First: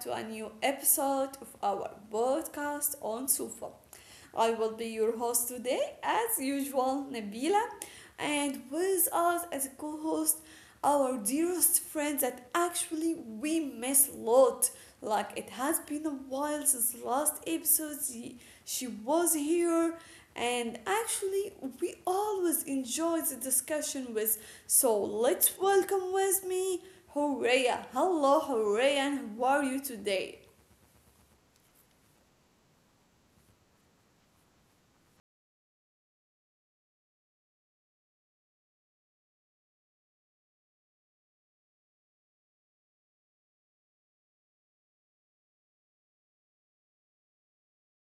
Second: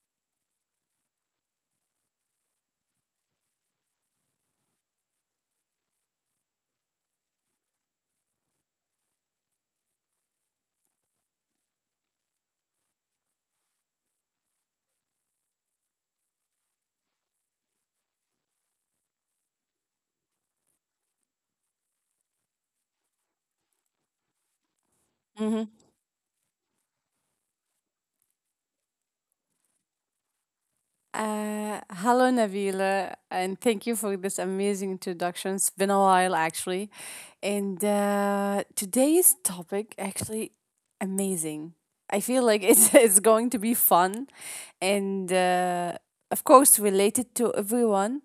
to a new episode of our podcast on Sufa. I will be your host today, as usual, Nabila, and with us as a co host, our dearest friend that actually we miss a lot. Like, it has been a while since last episode she was here, and actually, we always enjoy the discussion with. So, let's welcome with me Horea. Hello, Horea, and how are you today? Hello, Nabila, and thank you for this amazing introduction. It's been a while, actually. And Today's topic actually amazing. I feel like it's going to be fun and, uh, of course, related to everyone.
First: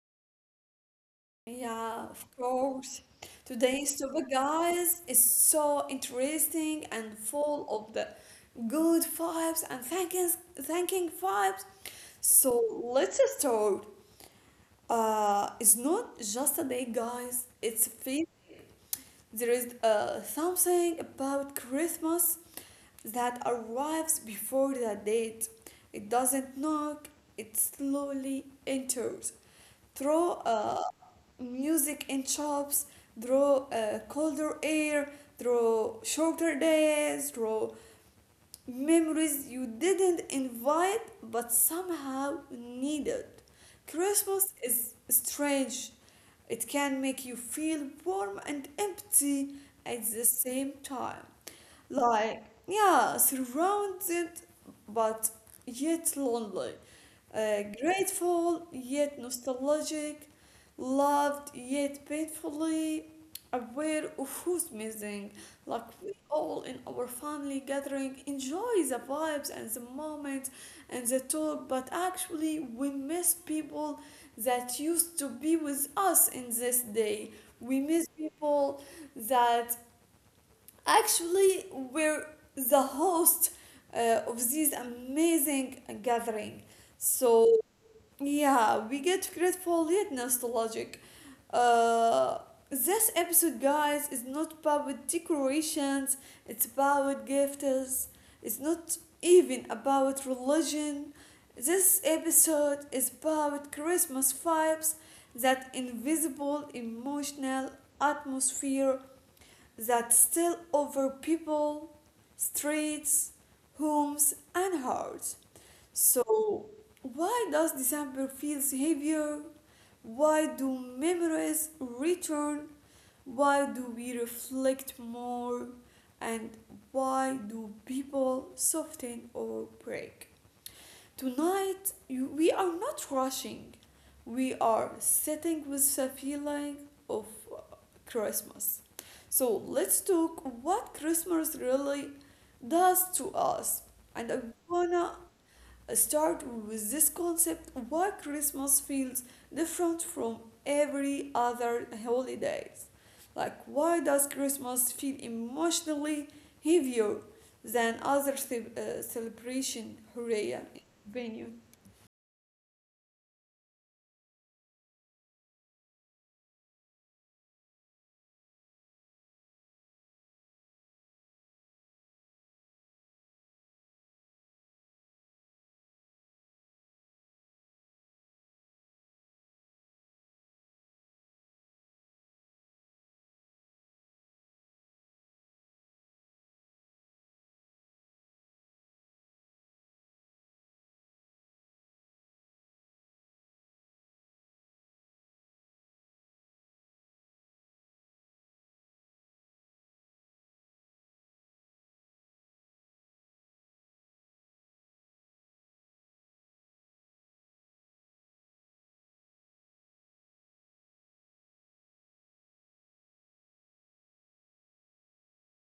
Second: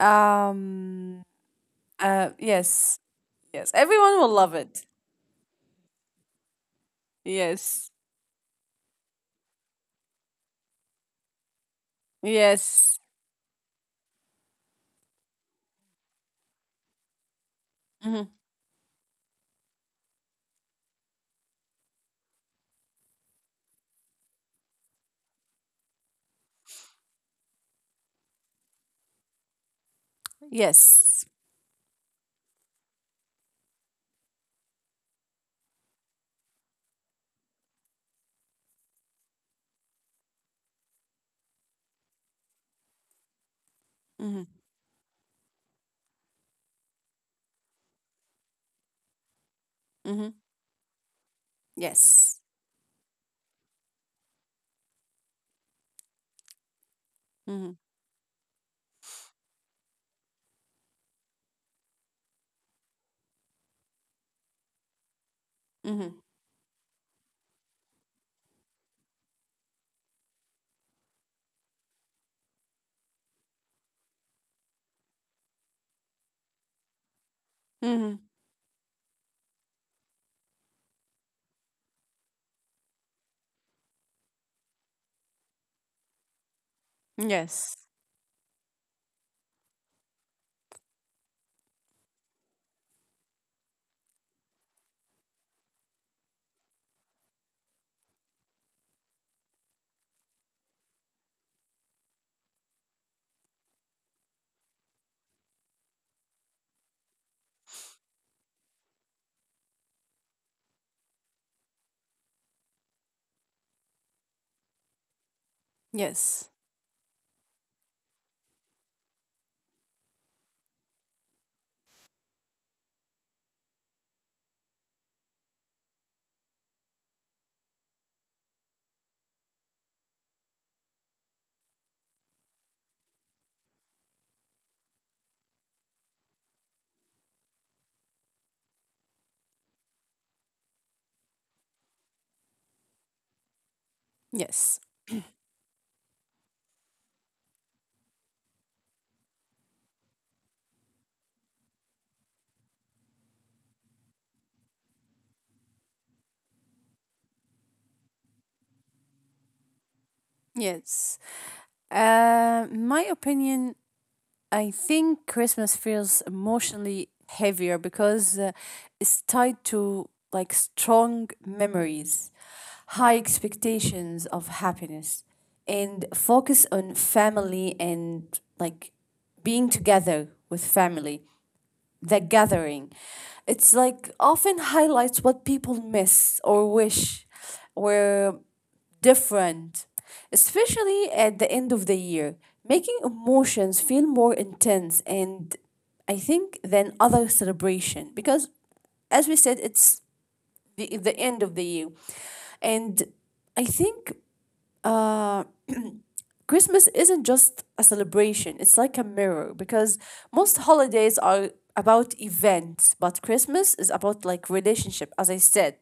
Um, Yeah, of yes, course. yes, Today's everyone will topic, love it. guys, is so interesting and full Yes, of the good vibes and thanking vibes. So yes, let's start. It's not just a day, guys. It's a feast. hmm There is something about Christmas that arrives before the date. It doesn't knock, it slowly enters through yes, music in shops, through colder air, through shorter days, through memories you didn't invite but somehow needed. Christmas hmm is strange. It can make you feel warm and empty at the hmm same time, yes, like, yeah, surrounded but yet lonely, hmm grateful yet nostalgic, loved yet painfully aware of who's missing. Like, we hmm all in our family gathering enjoy the vibes and the moment and the talk, but actually we miss people that used to be with us in this day. We miss hmm people that actually were the host of this amazing gathering. So, yes, yeah, we get grateful yet nostalgic. Uh, this episode, guys, is not about decorations, it's about gifts, it's not even about religion. This episode is about Christmas vibes, that invisible emotional atmosphere that still over people, streets, homes, and hearts. yes. So, why does December feel heavier? Why do memories return? Why do we reflect more? And why do people soften or break? Tonight, you, we are not rushing. We are sitting with the feeling of uh, Christmas. So let's talk what Christmas really does to us. And I am Yes, going to start with this concept why Christmas feels different from every other holidays. Like, why does Christmas feel emotionally heavier than other celebration, Huraya? yes. Opinion. My opinion, I think Christmas feels emotionally heavier because it's tied to like strong memories, high expectations of happiness, and focus on family and like being together with family, the gathering. It's like often highlights what people miss or wish, where different, especially at the end of the year, making emotions feel more intense and I think than other celebration because as we said it's the end of the year and I think uh, Christmas isn't just a celebration, it's like a mirror because most holidays are about events but Christmas is about like relationship. As I said,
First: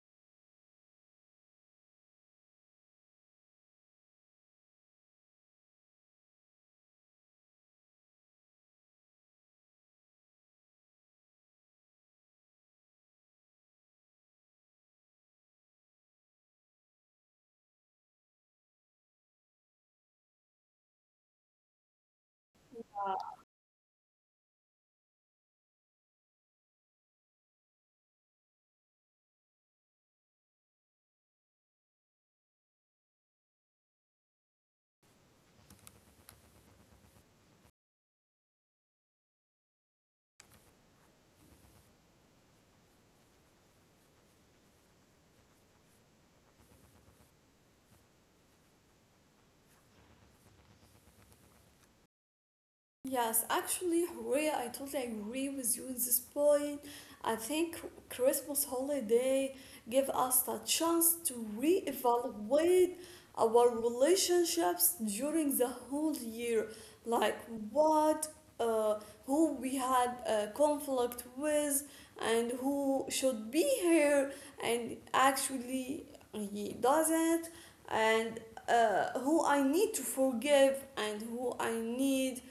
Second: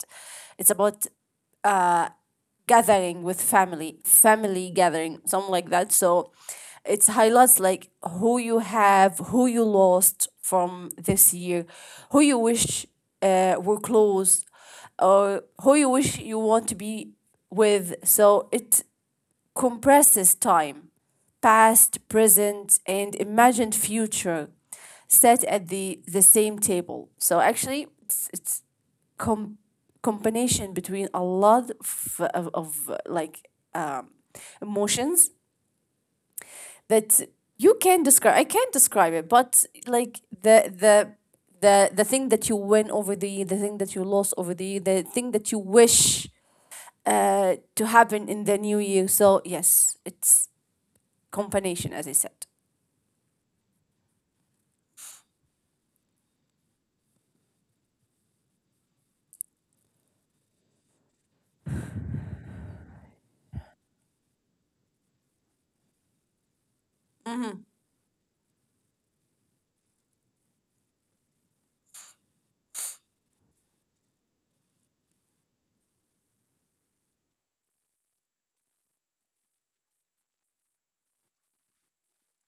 it's about uh, gathering with family, family gathering, something like that. So it highlights like who you have, who you lost from this year, who you wish were close, or who you wish you want to be with. So it compresses time, past, present, and imagined future, set at the same table. So actually, com- combination between a lot of like um, emotions that you can describe. I can't describe it, but like the thing that you win over the year, the thing that you lost over the year, the thing that you wish to happen in the new year. So yes, it's combination, as I said. Yes, actually, Horea, I totally agree with you on this point. I think Christmas holiday give us the chance to reevaluate our relationships during the whole year, like Mm-hmm. what, uh, who we had a conflict with, and who should be here, and actually he doesn't, and who I need to forgive and who I need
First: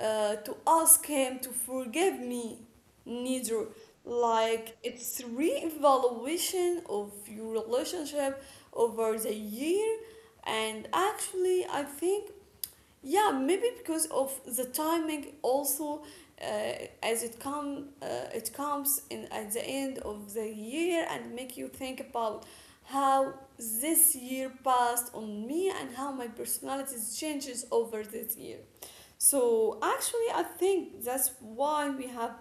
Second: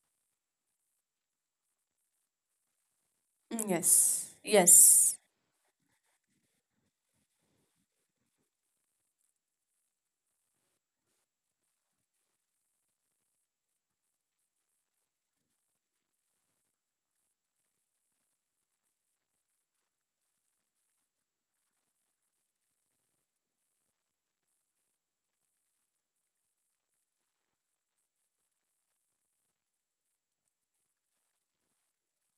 to ask him to forgive me neither. Yes. Like, Yes. it's re-evaluation of your relationship over the year. And actually, I think, yeah, maybe because of the timing also, uh, as it come it comes in at the end of the year and make you think about how this year passed on me and how my personality changes over this year. So actually, I think that's why we have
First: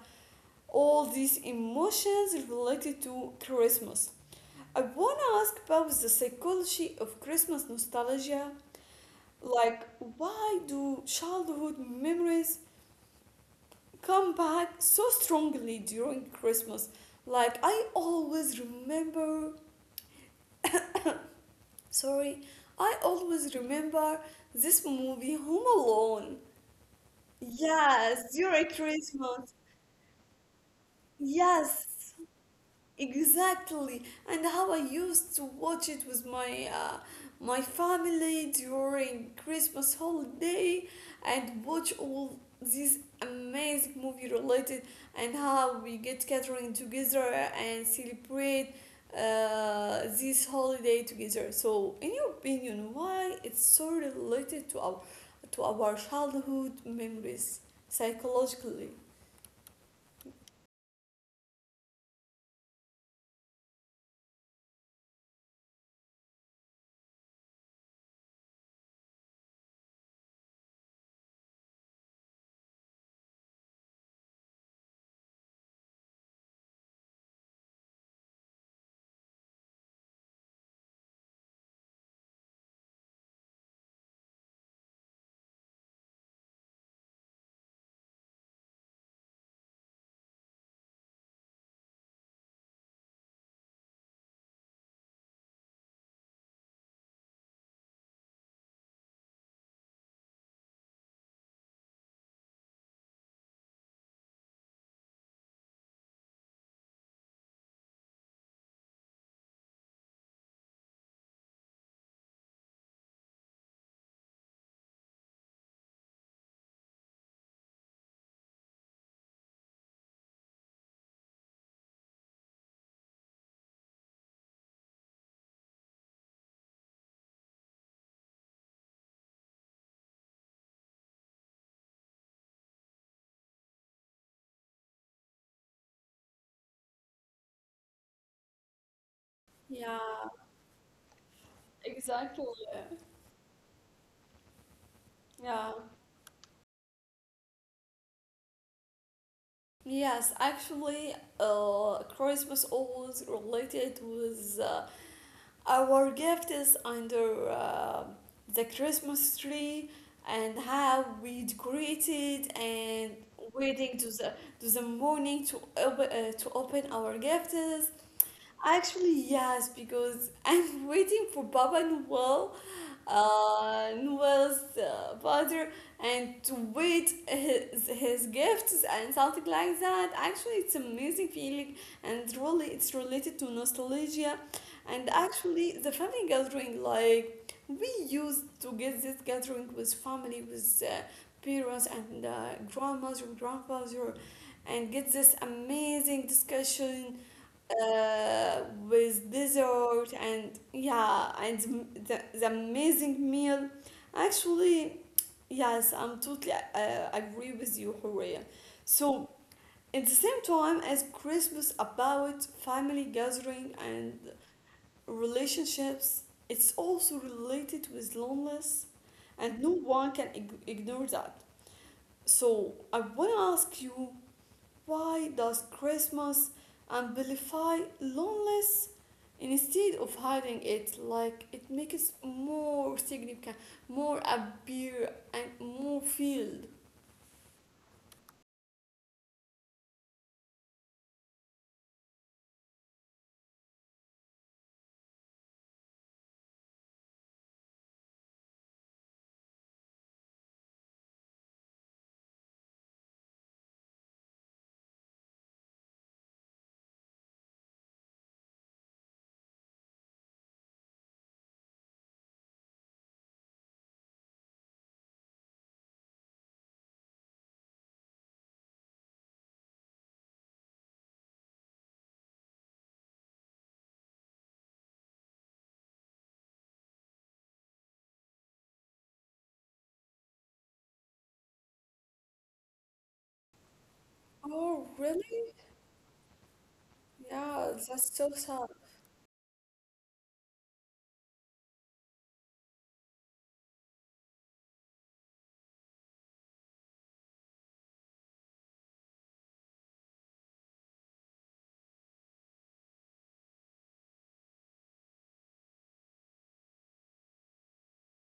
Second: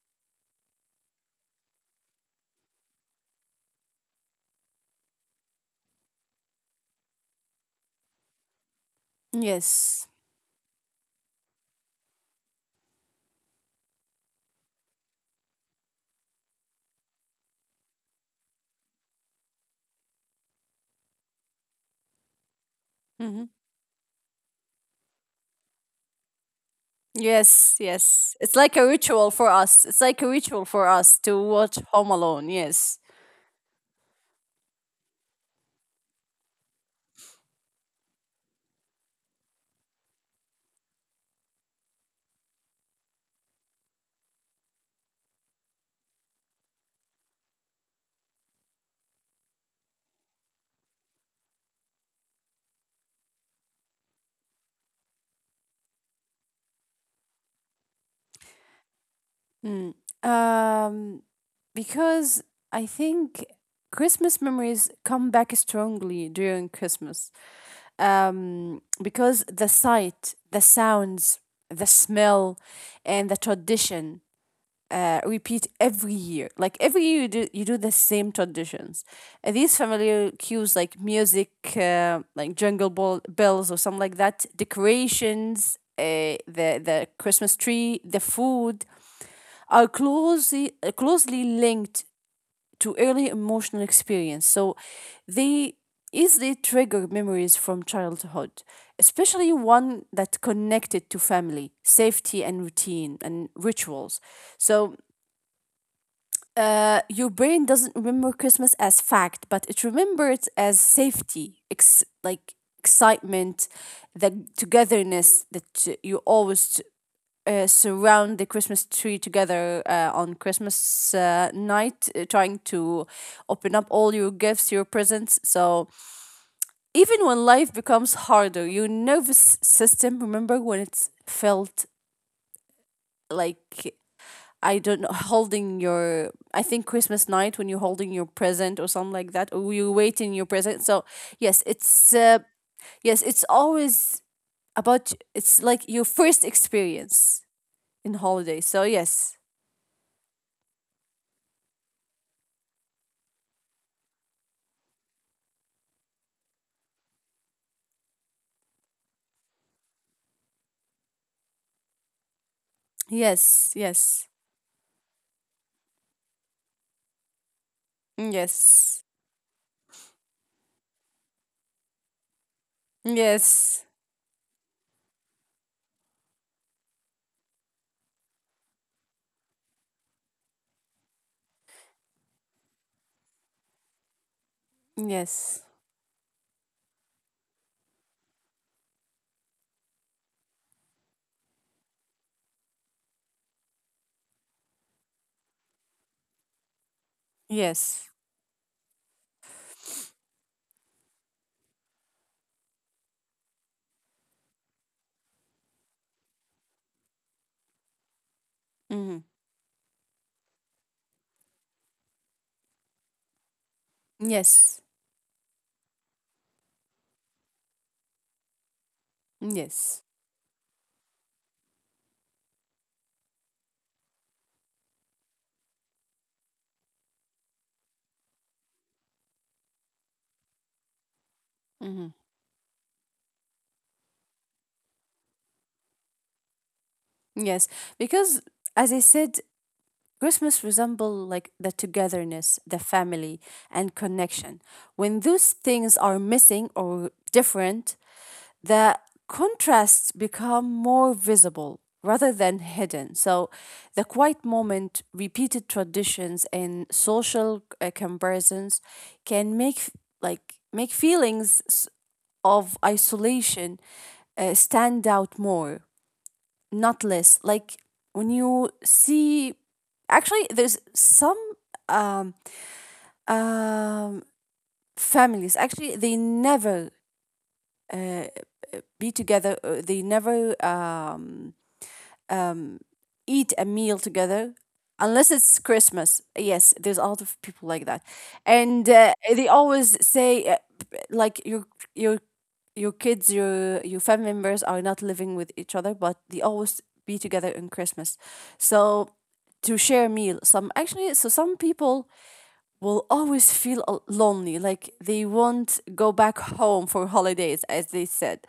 all these emotions related to Christmas. I want to ask about the psychology of Christmas nostalgia. Like, Yes. why do childhood memories come back so strongly during Christmas? Like, I always remember, sorry, I hmm always remember this movie, Home Alone. Yes, yes. Yes, It's like during a ritual for Christmas. us. It's like a ritual for us to watch Yes, Home Alone. Yes. exactly, and how I used to watch it with my my family during Christmas holiday, and watch all these amazing movie related, and how we get gathering together and celebrate this holiday together. So, in your opinion, why it's so related to our childhood memories psychologically? Mm. Um, because I think Christmas memories come back strongly during Christmas. Because the sight, the sounds, the smell, and the tradition repeat every year. Like every year, you do the same traditions. And these familiar cues like music, like jungle ball, bells or something like that, decorations, the Christmas tree, the food, are closely linked to early emotional experience. So they easily trigger memories from childhood, especially one that connected to family, safety and routine and rituals. So your brain doesn't remember Christmas as fact, but it remembers as safety, like excitement, the togetherness that you always surround the Christmas tree together on Christmas night, trying to open up all your gifts, your presents. So even when life becomes harder, your nervous system remember when it felt like I don't know, holding your, I think Christmas night when you're holding your present or something like that, or you're Yeah, waiting your present. Yes, it's, uh, exactly. yes, it's always about, it's Yeah. like your first experience in holiday. So, yes, Yes, actually, Christmas always related with our gifts under the Christmas tree and how we decorate it and yes, waiting yes, to the morning to to open our gifts. yes, Actually, yes, because I'm waiting for Baba Noel, yes, Noel's father, and to wait his gifts and something like that. Actually, it's amazing feeling, and really it's related to nostalgia. And yes, actually, the family gathering, like, we used to get this gathering with family, with parents and grandmother, grandfather, and get this amazing discussion yes, uh, with dessert and yeah, the amazing meal. Actually, yes, I'm totally agree with you, Horia. mm-hmm. So at the same time as Christmas about family gathering and yes, relationships, it's also related with loneliness, and no yes, one can ignore that. So I want to ask you, why does Christmas amplify loneliness instead of hiding it? Like, it mm-hmm. makes more significant, more appear, and more filled. yes. Because, as I said, Christmas resemble like the togetherness, the family, and connection. When those things are missing or different, the contrasts become more visible rather than hidden. So, the quiet moment, repeated traditions, and social comparisons can make like make feelings of isolation stand out more not less, like when you see actually there's some um um families actually they never be together they never eat a meal together Oh, unless it's really? christmas. Yes, there's a lot of people Yeah, like that. that's so sad. And they always say like your your kids your family members are not living with each other but they always be together in christmas, so to share a meal. Some actually so Some people will always feel lonely, like they won't go back home for holidays, as they said.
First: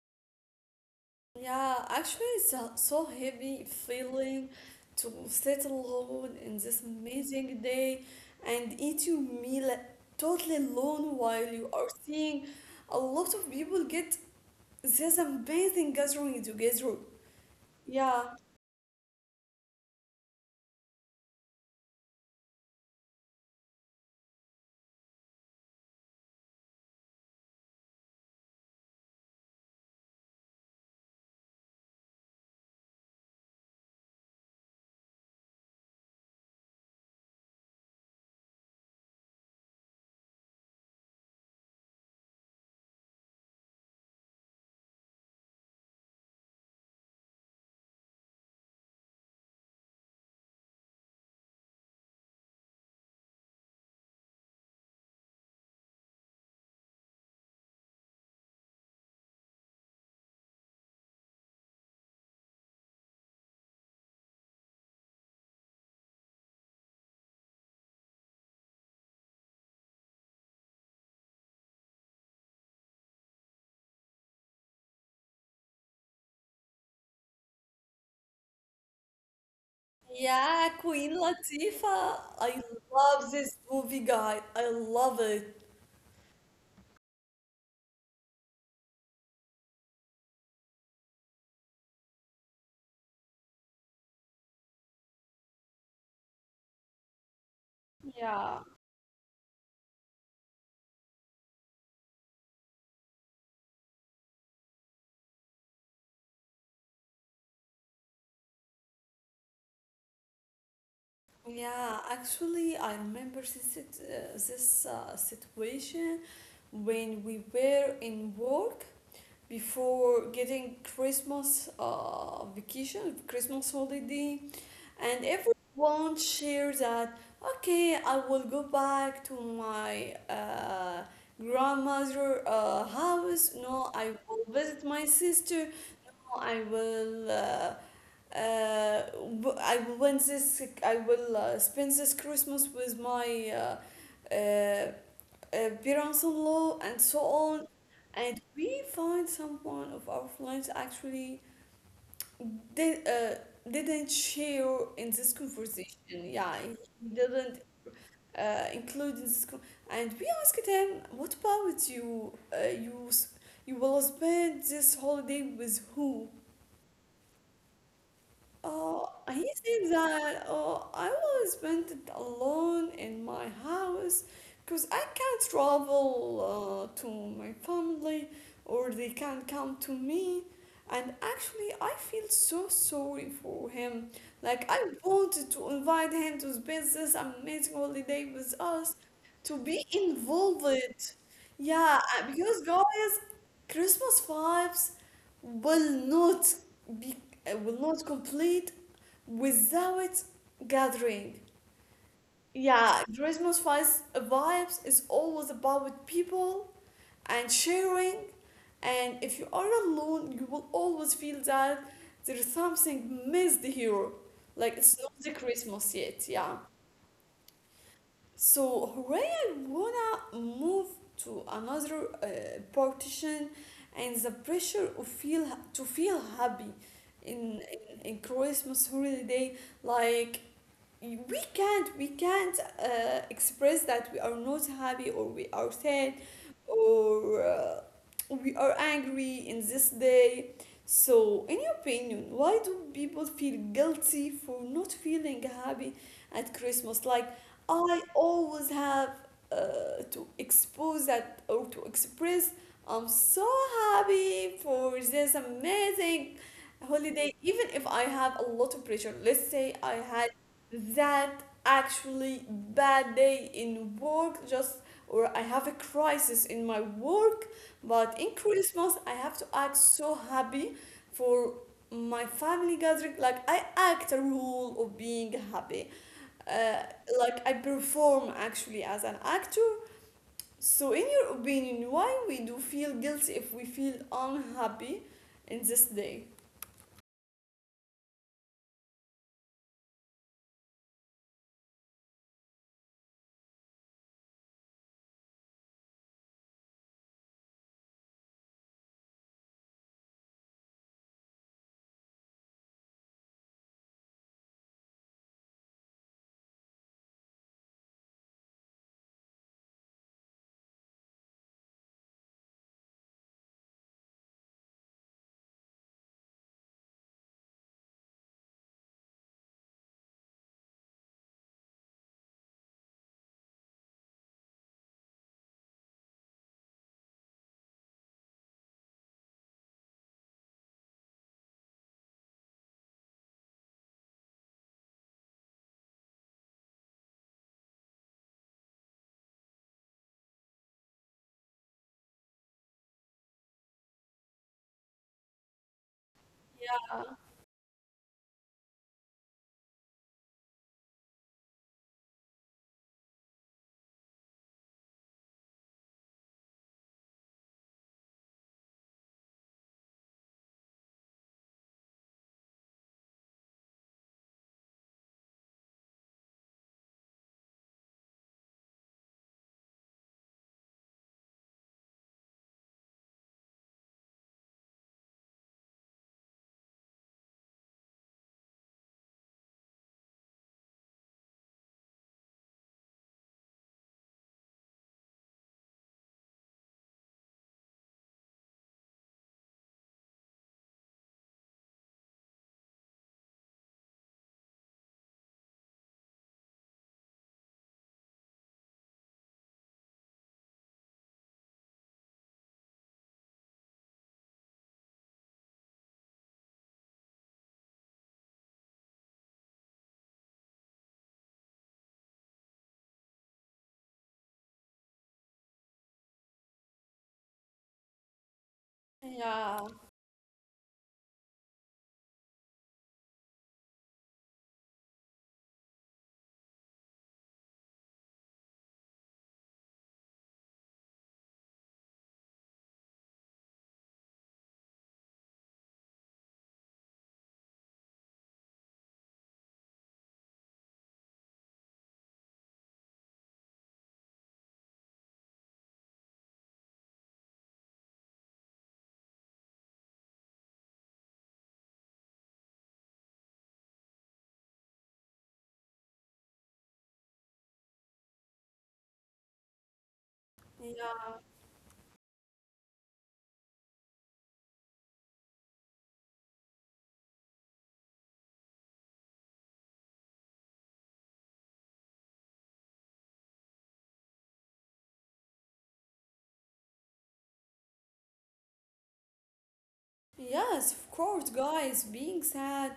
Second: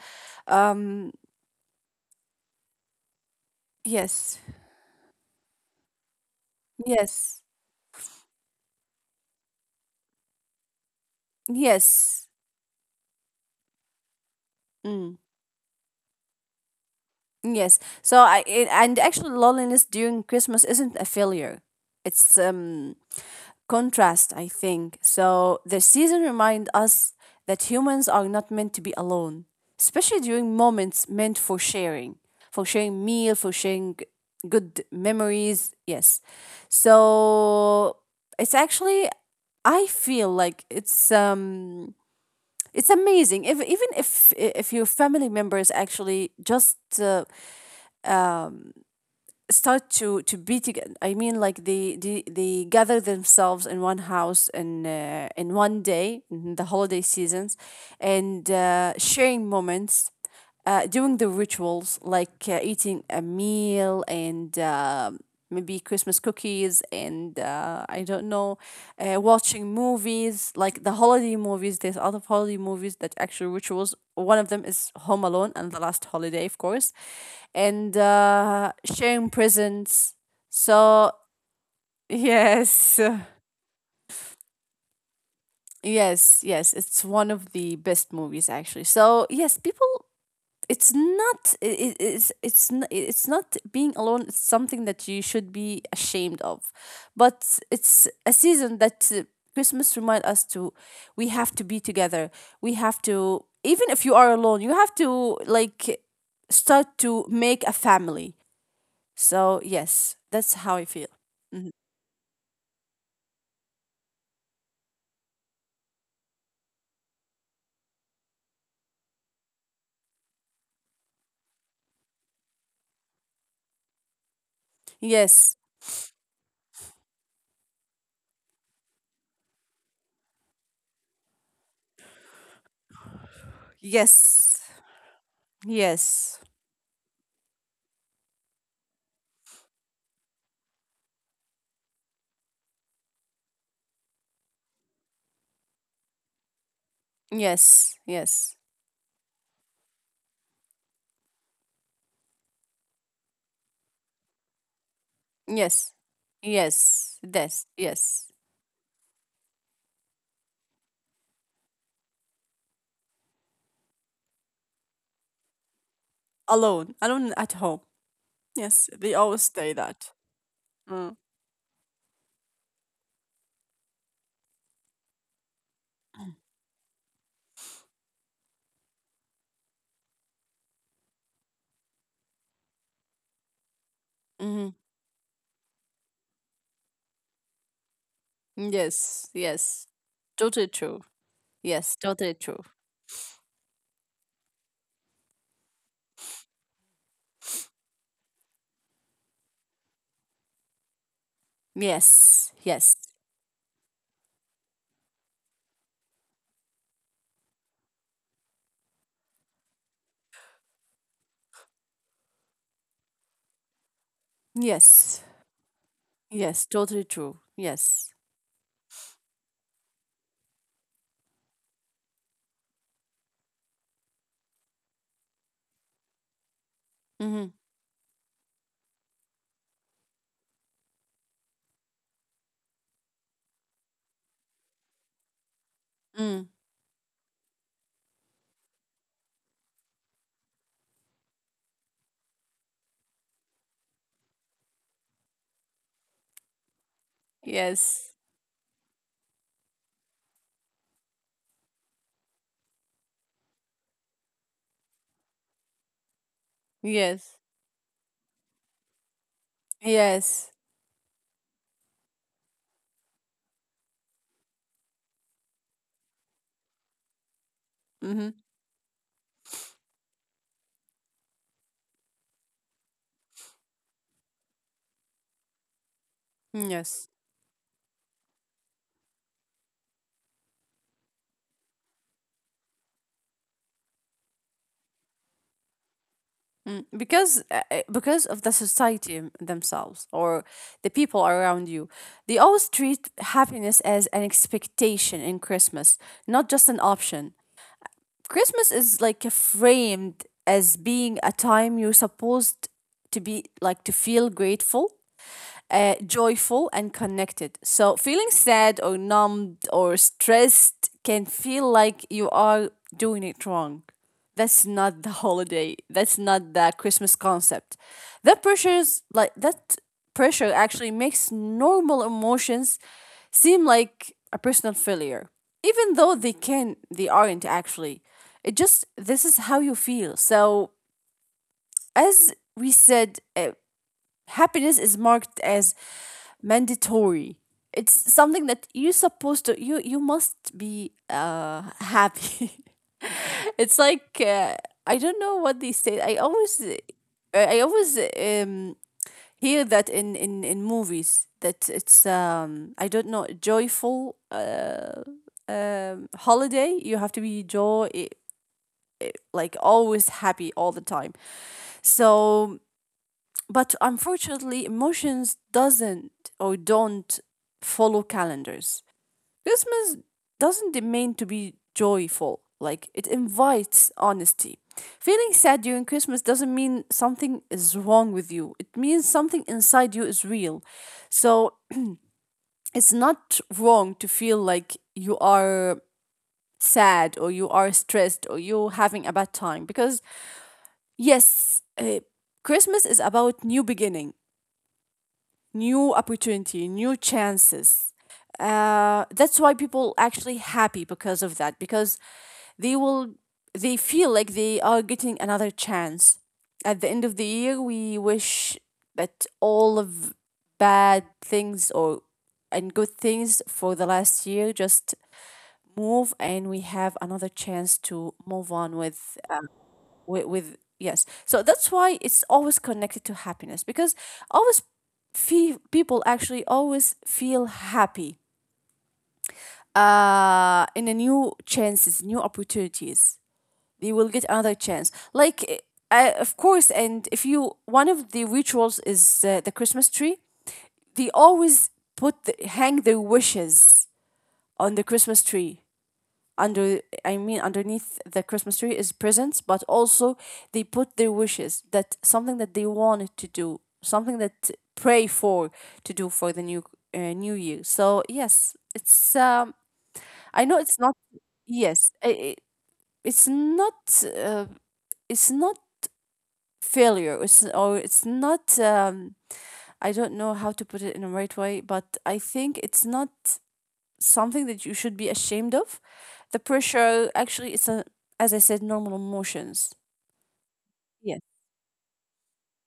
Um Yeah, actually, it's a so heavy yes feeling to sit alone in this yes amazing day and eat your meal totally alone while you are yes seeing a lot of people get mm. this amazing gathering together. Yes. So Yeah. I it, and actually loneliness during Christmas isn't a failure. It's contrast, I think. So the season remind us that humans are not meant to be alone, especially during moments meant for sharing meal, good memories. Yes. So it's actually I feel like it's it's amazing if even if your family members actually just start to be together. I mean, like they gather themselves in one house in one day in the holiday seasons, and sharing moments, doing the rituals, like eating a meal and maybe Christmas cookies and I don't know, watching movies like the holiday movies. There's a lot of holiday movies that actual rituals. One of them is Home Alone and The Last Holiday, of course, and sharing presents. Yeah, Queen So Latifah. I yes. love this movie, guy. I love it. Yes, yes, it's one of the best movies actually. So, yes, people it's not being alone, it's something that you should be ashamed of, but it's a Yeah. season that christmas remind us to we have to be together. We have to, even if you are alone, you have to like start to make a family. So yes, that's how I feel. Mhm. Yeah, actually, I remember this, this situation when we were in work before getting Christmas vacation, Christmas holiday. And yes everyone shares that, okay, I will go back to my grandmother house, no, I will yes visit my sister, no, yes I will uh, w- I will win this, I will spend this Christmas with my uh, parents-in-law and so on. yes And yes we find someone of our friends actually did, uh, didn't share in this conversation. yes Yeah, he yes didn't yes yes include in this. And we asked him, "What about you? You will spend this holiday with who?" alone, alone at home. Yes, Oh, they he always say said that. that, oh, I Mm. was spent it alone in my house because I can't travel to my family or they can't come to me. And actually, I feel so sorry for him. Like, Mm-hmm. I wanted to invite him to spend this amazing holiday with us, Yes, to be yes. involved. Totally true. Yeah, Yes, totally because true. guys, Christmas vibes will not be will not complete without gathering. Yes, Yeah, yes, Christmas vibes is always about people and sharing. And if you are alone, you will always feel that there is something missed here. Like, it's not the yes, Christmas yet. Yeah. yes, totally true. Yes. So Hooray, I wanna move to another partition, and the pressure of feel to feel happy Mm-hmm. in in Christmas holiday. Like, we can't express that we are not happy or we are sad Mm. or we are angry in this day. So in your opinion, why do people feel guilty for not feeling happy at Christmas? Like, I Yes, always have to expose that or to express I'm so happy for this amazing holiday, yes, even if I have a lot of pressure. Let's say I had yes. that actually bad day in work just, or I have a crisis in my work, Mm-hmm. but in Christmas I have to act so happy for my family gathering. Like, I act a role of being happy, uh, Yes. like I perform actually as an actor. So in your opinion, why we do feel guilty if we feel unhappy in this day? Mm. Because of the society themselves or the people around you, they always treat happiness as an expectation in Christmas, not just an option. Christmas is like a framed as being a time you're supposed to be like to feel grateful, joyful and connected. So feeling sad or numbed or stressed can feel like you are doing it wrong. That's not the holiday. That's not the Christmas concept. That pressures like that pressure actually makes normal emotions seem like a personal failure. Even though they can they aren't actually. It just this is how you feel. So as we said, happiness is marked as mandatory. It's something that you're supposed to you must be happy. It's like I don't know what they say. I always I always hear that in in movies that it's I don't know, joyful holiday you have to be joy, like always happy all the time. So but unfortunately, emotions doesn't or don't follow calendars. Christmas doesn't demand to be joyful. Like it invites honesty. Feeling sad during Christmas doesn't mean something is wrong with you. It means something inside you is real. So it's not wrong to feel like you are sad or you are stressed or you're having a bad time because yes, Christmas is about new beginning. New opportunity, new chances. That's why people actually happy because of that, because they will they feel like they are getting another chance. At the end of the year, we wish that all of bad things or and good things for the last year just move and we have another chance to move on with Yeah, with yes. So that's why it's always connected to happiness because always people actually always feel happy in a new chances, new opportunities, they will get another chance, like of course. And if you one of the rituals is the christmas tree, they always hang their wishes on the christmas tree under, I mean, underneath the Christmas tree is presents, but also they put their wishes that something that they wanted to do, something that pray for to do for the new new year. So yes, it's I know it's not yeah. yes it's not uh, it's not failure it's or it's not I don't know how to put it in the right way, but I think it's not something that you should be ashamed of. The pressure actually it's a as I said, normal emotions. Yes, of course, Yes. guys. Being sad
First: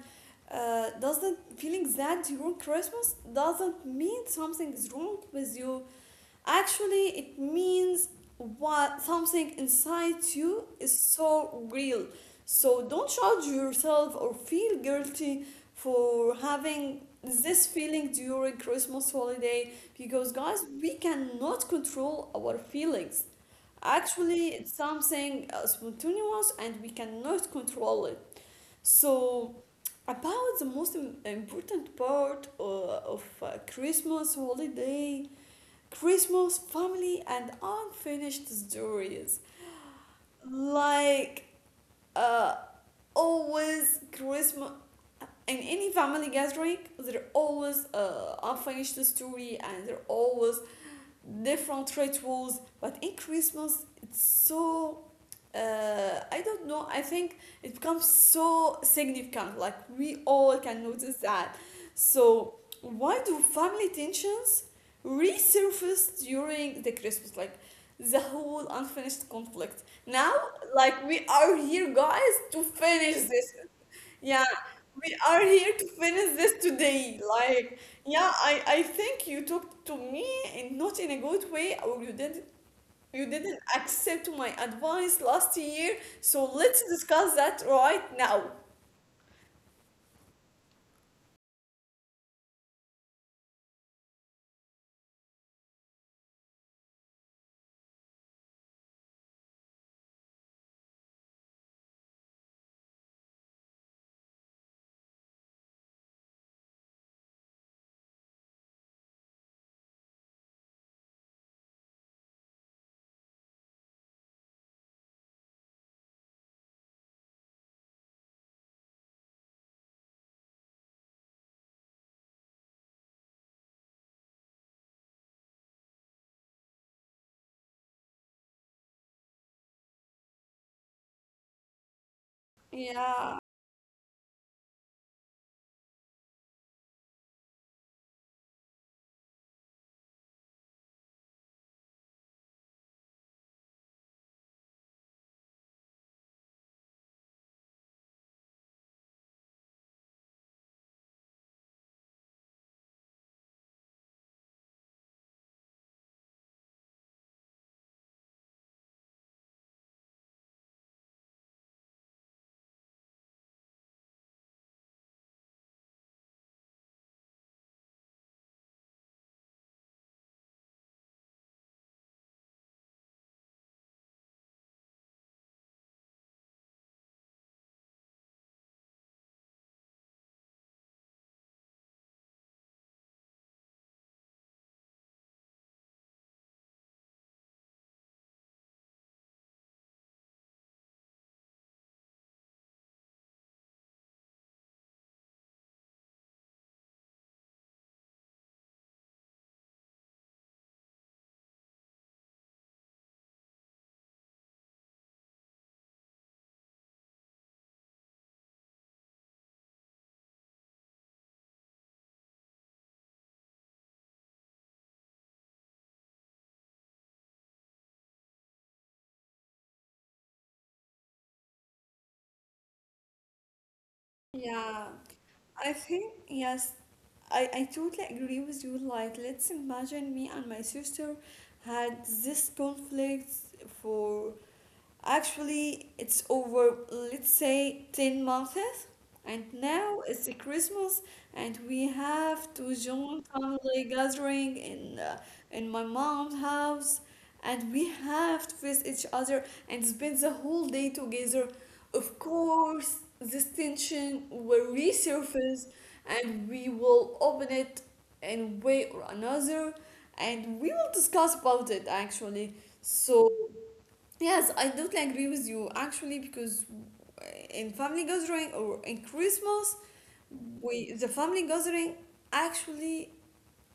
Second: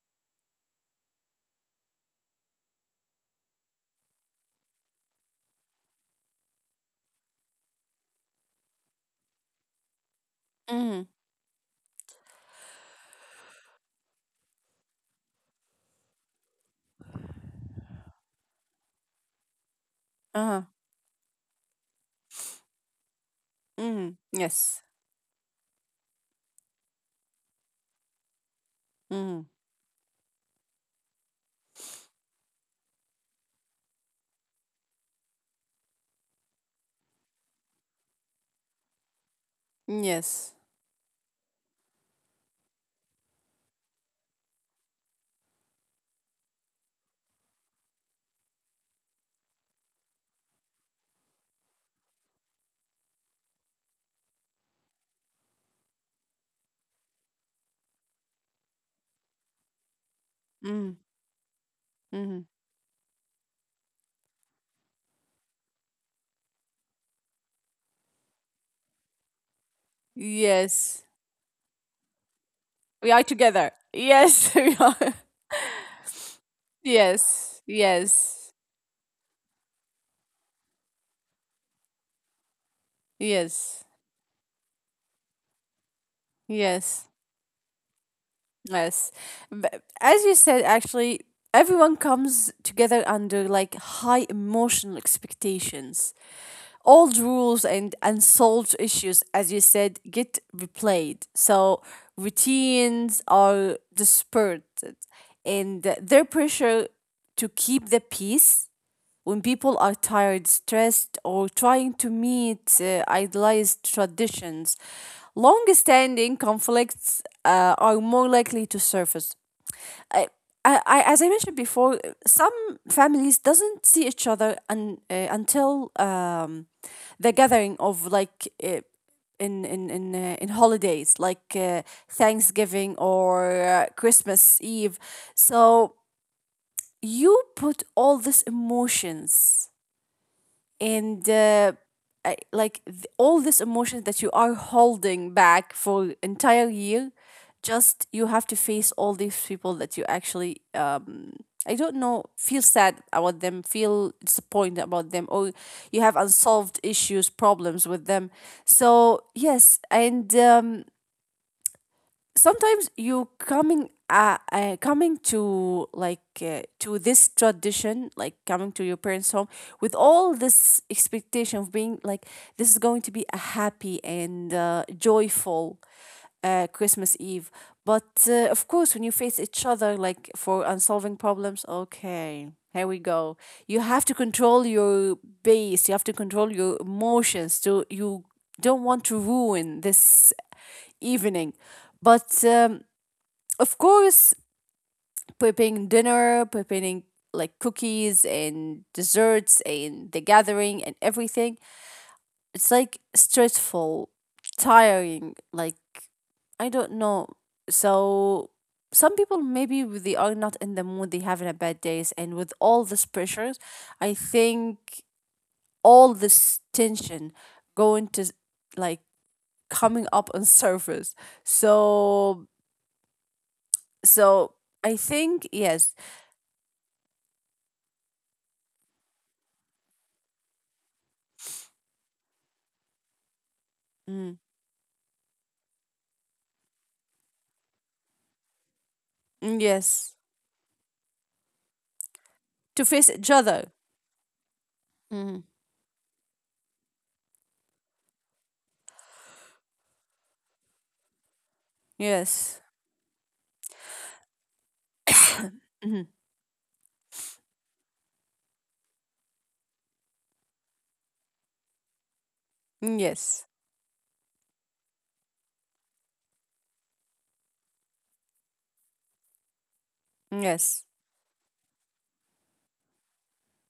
doesn't Feeling sad during Christmas doesn't mean something is wrong with you. Actually, it means what something inside you is Mm. so real. So don't judge yourself or feel guilty for having this feeling during Christmas holiday, because Uh-huh. guys, we cannot control our feelings. Mm. Actually, it's Yes. something spontaneous and we cannot control it. Mm. So, about the most important part of Christmas holiday, Christmas family, and unfinished stories. Yes. Like, uh, always Christmas. In any family gathering, there always unfinished story, and there always different rituals. But in Christmas, it's so I don't know. I think it becomes so significant. Like, we all can Mm. notice that. Mm. So why do family tensions resurface during the Christmas? Like, the whole unfinished conflict. Now, Yes. like, we are here, guys, to We finish are this. together. Yeah, Yes. we are. we are here to finish this today. Yes. Like, yeah, Yes. I think you talked to me and not in a good way, or you didn't Yes. accept my advice last year. So let's Yes. discuss that right now. Yes. But as you said, actually, everyone comes together under like high emotional expectations. Old rules and unsolved issues, as you said, get replayed. So routines are dispersed and their pressure to keep the peace when people are tired, stressed, or trying to meet idealized traditions, long standing conflicts are more likely to surface. I, as I mentioned before, some families doesn't see each other until the gathering of like in holidays like Thanksgiving Yeah, or Christmas Eve. So you put all these emotions and I- like th- all these emotions that you are holding back for entire year, just you have to face all these people that you actually, I don't know, feel sad about them, feel disappointed about them, or you have unsolved issues, problems with them. So yes. and Sometimes you coming to, to this tradition, like coming to your parents home with all this expectation of being like this is going to be a happy and joyful Christmas Eve. But of course, when you face each other like for unsolving problems, okay, here we go, you have to control your base, you have to control your emotions, so you don't want to ruin this evening. But of course, preparing dinner, preparing like cookies and desserts and the gathering and everything, it's like stressful, tiring, like I don't know. So some people maybe they are not in the mood, they having a bad days, and with all this pressures, I think all this tension going to, like, coming up on surface. So So yeah. I think I yes. think yes, I totally agree with you. Like, let's imagine me and my sister had this conflict for Mm. actually, it's over, let's say, 10 months, and Mm, now yes. it's a Christmas, and we have to To face join each other. family gathering Mm, in my mom's house, and we have to face each other and spend the whole day together. Of yes. course, this tension will resurface, Mhm. and we will open it in a way or another, and we will discuss about it actually. Mm, So yes. yes, I totally agree with you actually, because in family gathering or in Christmas, Yes, we the family gathering actually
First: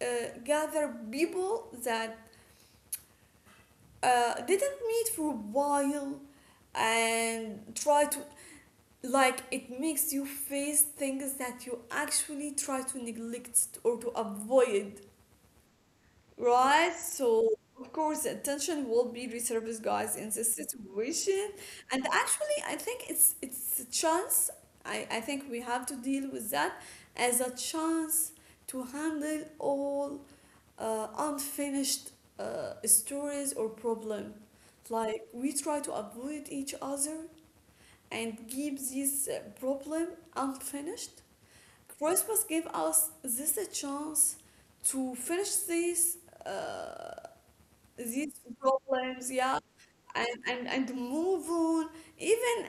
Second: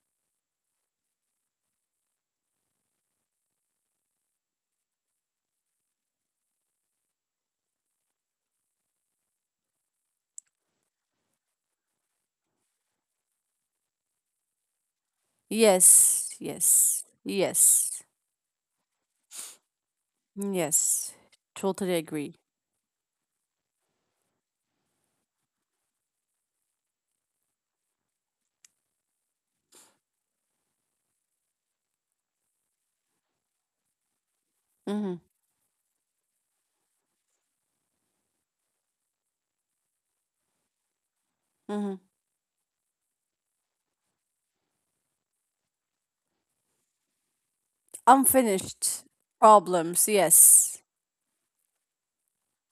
uh, gather people that didn't meet for a while and try to, like, it makes you face things that you actually try to neglect or to avoid. yes, Right, yes. so of Yes, course, attention will be reserved, guys, in this yes. situation. Totally And agree. actually, I think it's a chance. I think we have to deal with that as a chance to handle all unfinished stories or problem. Hmm. Like, we try to avoid each other and keep this problem unfinished. Hmm. Christmas gave us this a chance to finish this. Uh, these Unfinished problems, yeah, problems. and, and, Yes. and move on. Even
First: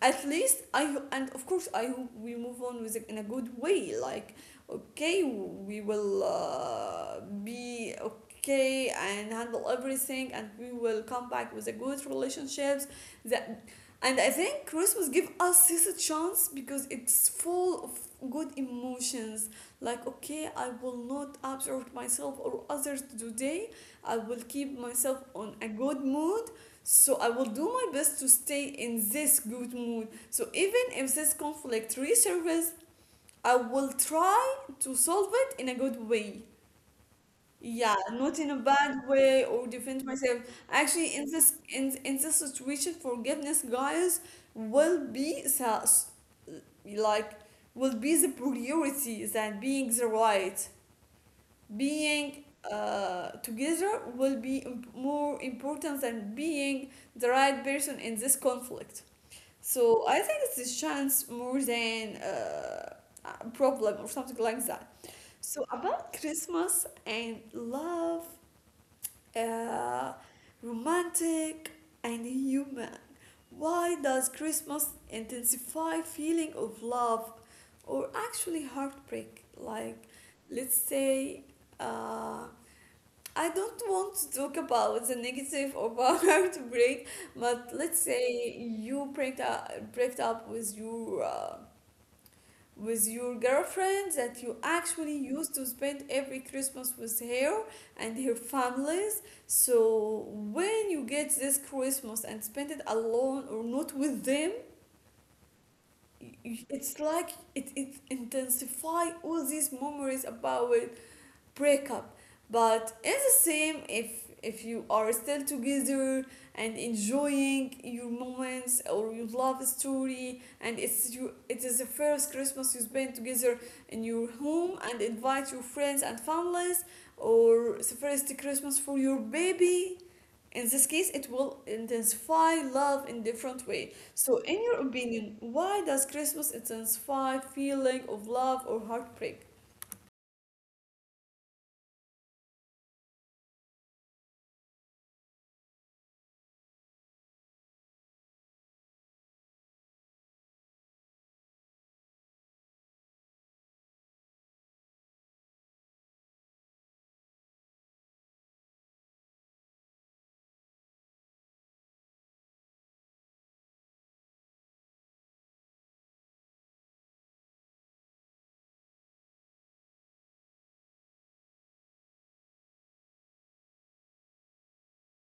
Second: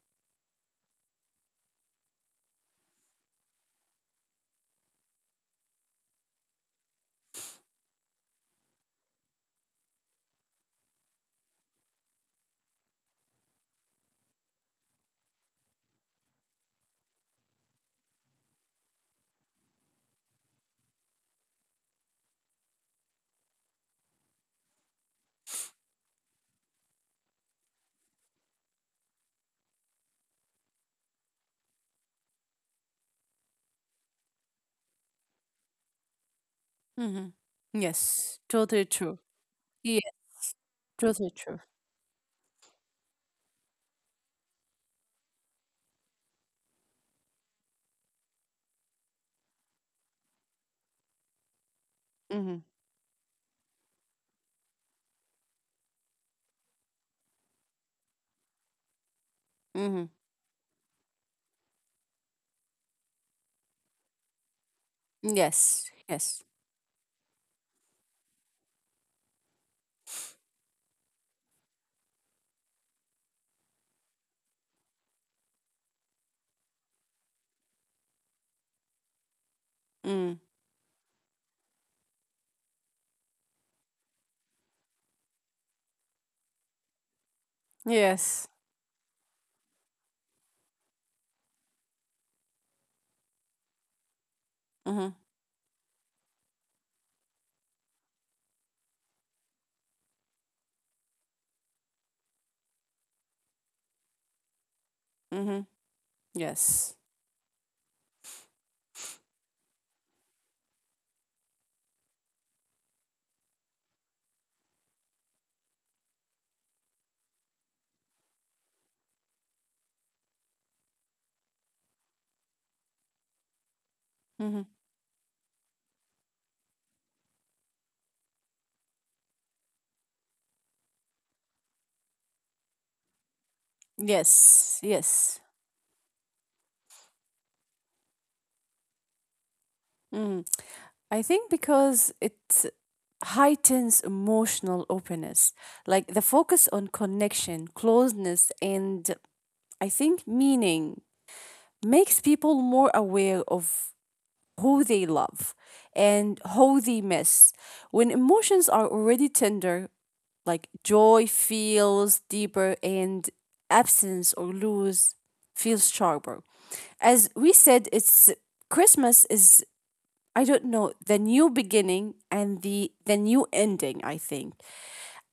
at least I and of course I hope we move on with it in a good way. Like okay, we will be okay and handle everything, and we will come back with a good relationships. That and I think Christmas give us this a chance because it's full of good emotions. Like okay, I will not absorb myself or others today. I will keep myself on a good mood so I will do my best to stay in this good mood. So even if this conflict resurfaces, I will try to solve it in a good way. Hmm. Yeah, not Yes. in a Totally bad true. way or Yeah. defend myself. Actually, in Totally this true. in in this situation, forgiveness, guys, will be like will be the priority than being the right being Hmm. Together will be more important than being the right person in this conflict. So Hmm. I think it's a chance more than a problem or something like that. So Yes. about Yes. Christmas and love, uh, romantic and human. Why does Christmas intensify feeling of love or actually heartbreak? Like, Mm. let's say. Uh, I don't want to talk about the negative of a heartbreak, but let's Yes. say you break up with your girlfriend that you Hmm. actually used to spend every Christmas with her and her families. So when you get this Christmas and spend it alone or not with them, Hmm. Yes. it's like it intensify all these memories about breakup, but it's the same if you are still together and enjoying your moments or your love story, and it's you it is the first Christmas you spend together in your Hmm. home and invite your friends and families, or the first Christmas for your baby. In this case it will intensify love in different way. So in Yes. your Yes. opinion, why does Christmas intensify feeling of love or heartbreak? Mm. I think because it heightens emotional openness, like the focus on connection, closeness, and I think meaning makes people more aware of who they love and who they miss. When emotions are already tender, like joy feels deeper and absence or lose feels sharper. As we said, it's Christmas is, I don't know, the new beginning and the new ending, I think.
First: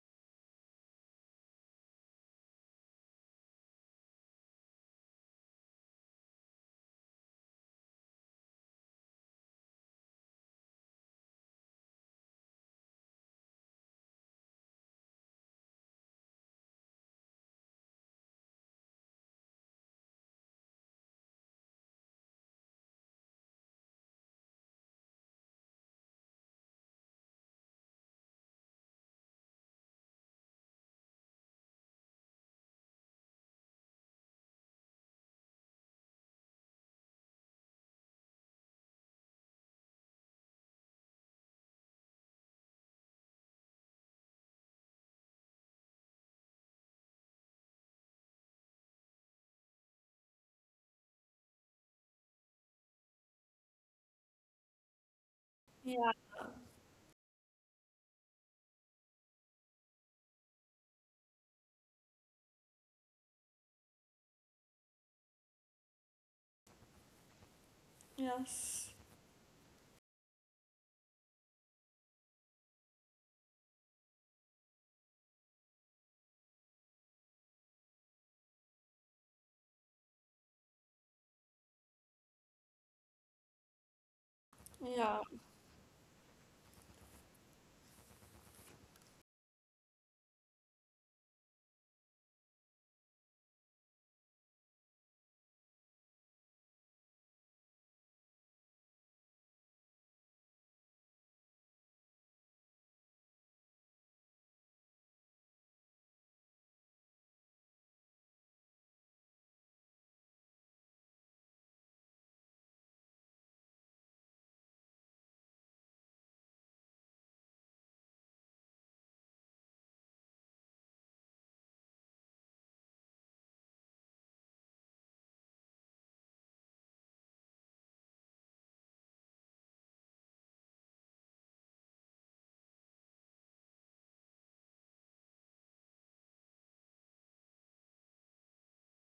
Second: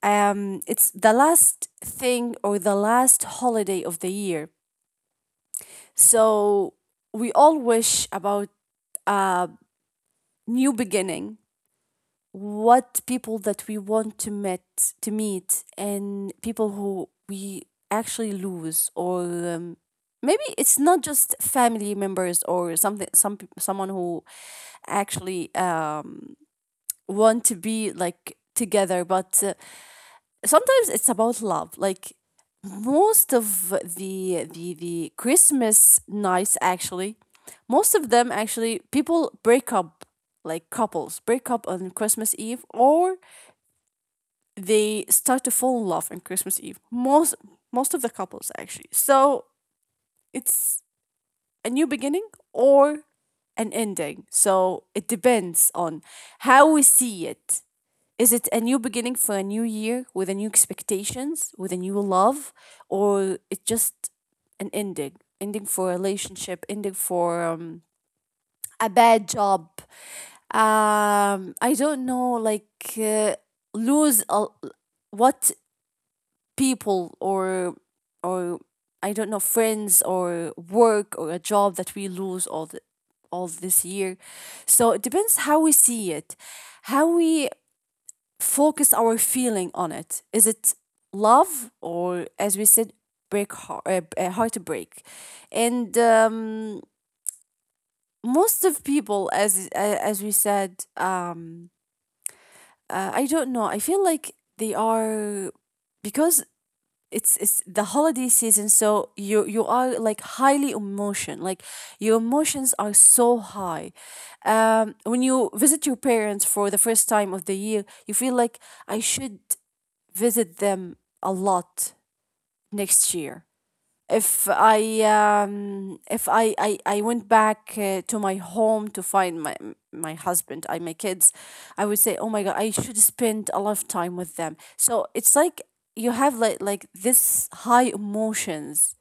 It's the last thing, or the last holiday of the year. So we all wish about a new beginning, what people that we want to meet to meet, and people who we actually lose, or maybe it's not just family members or something, some someone who actually want to be like together. But Sometimes it's about love. Like most of the Christmas nights actually, most of them actually people break up, like couples break up on Christmas Eve, or they start to fall in love on Christmas Eve. Most, most of the couples actually. So it's a new beginning or an ending, so it depends Yeah. on how we see it. Is it a new beginning for a new year, with a new expectations, with a new love, or it's just an ending? Ending for a relationship, ending for, Yes. a bad job. I don't know, like lose a, what, people, or, I don't know, friends or work or a job that we lose all the, all this year. So it Yeah, depends how we see it, how we focus our feeling on it. Is it love or, as we said, break heart, heartbreak? And Most of people, as we said, I don't know. I feel like they are because it's the holiday season, so you are like highly emotion. Like your emotions are so high. When you visit your parents for the first time of the year, you feel like I should visit them a lot next year. If I, I went back to my home to find my husband and my kids, I would say, oh my god, I should spend a lot of time with them. So it's like you have like this high emotions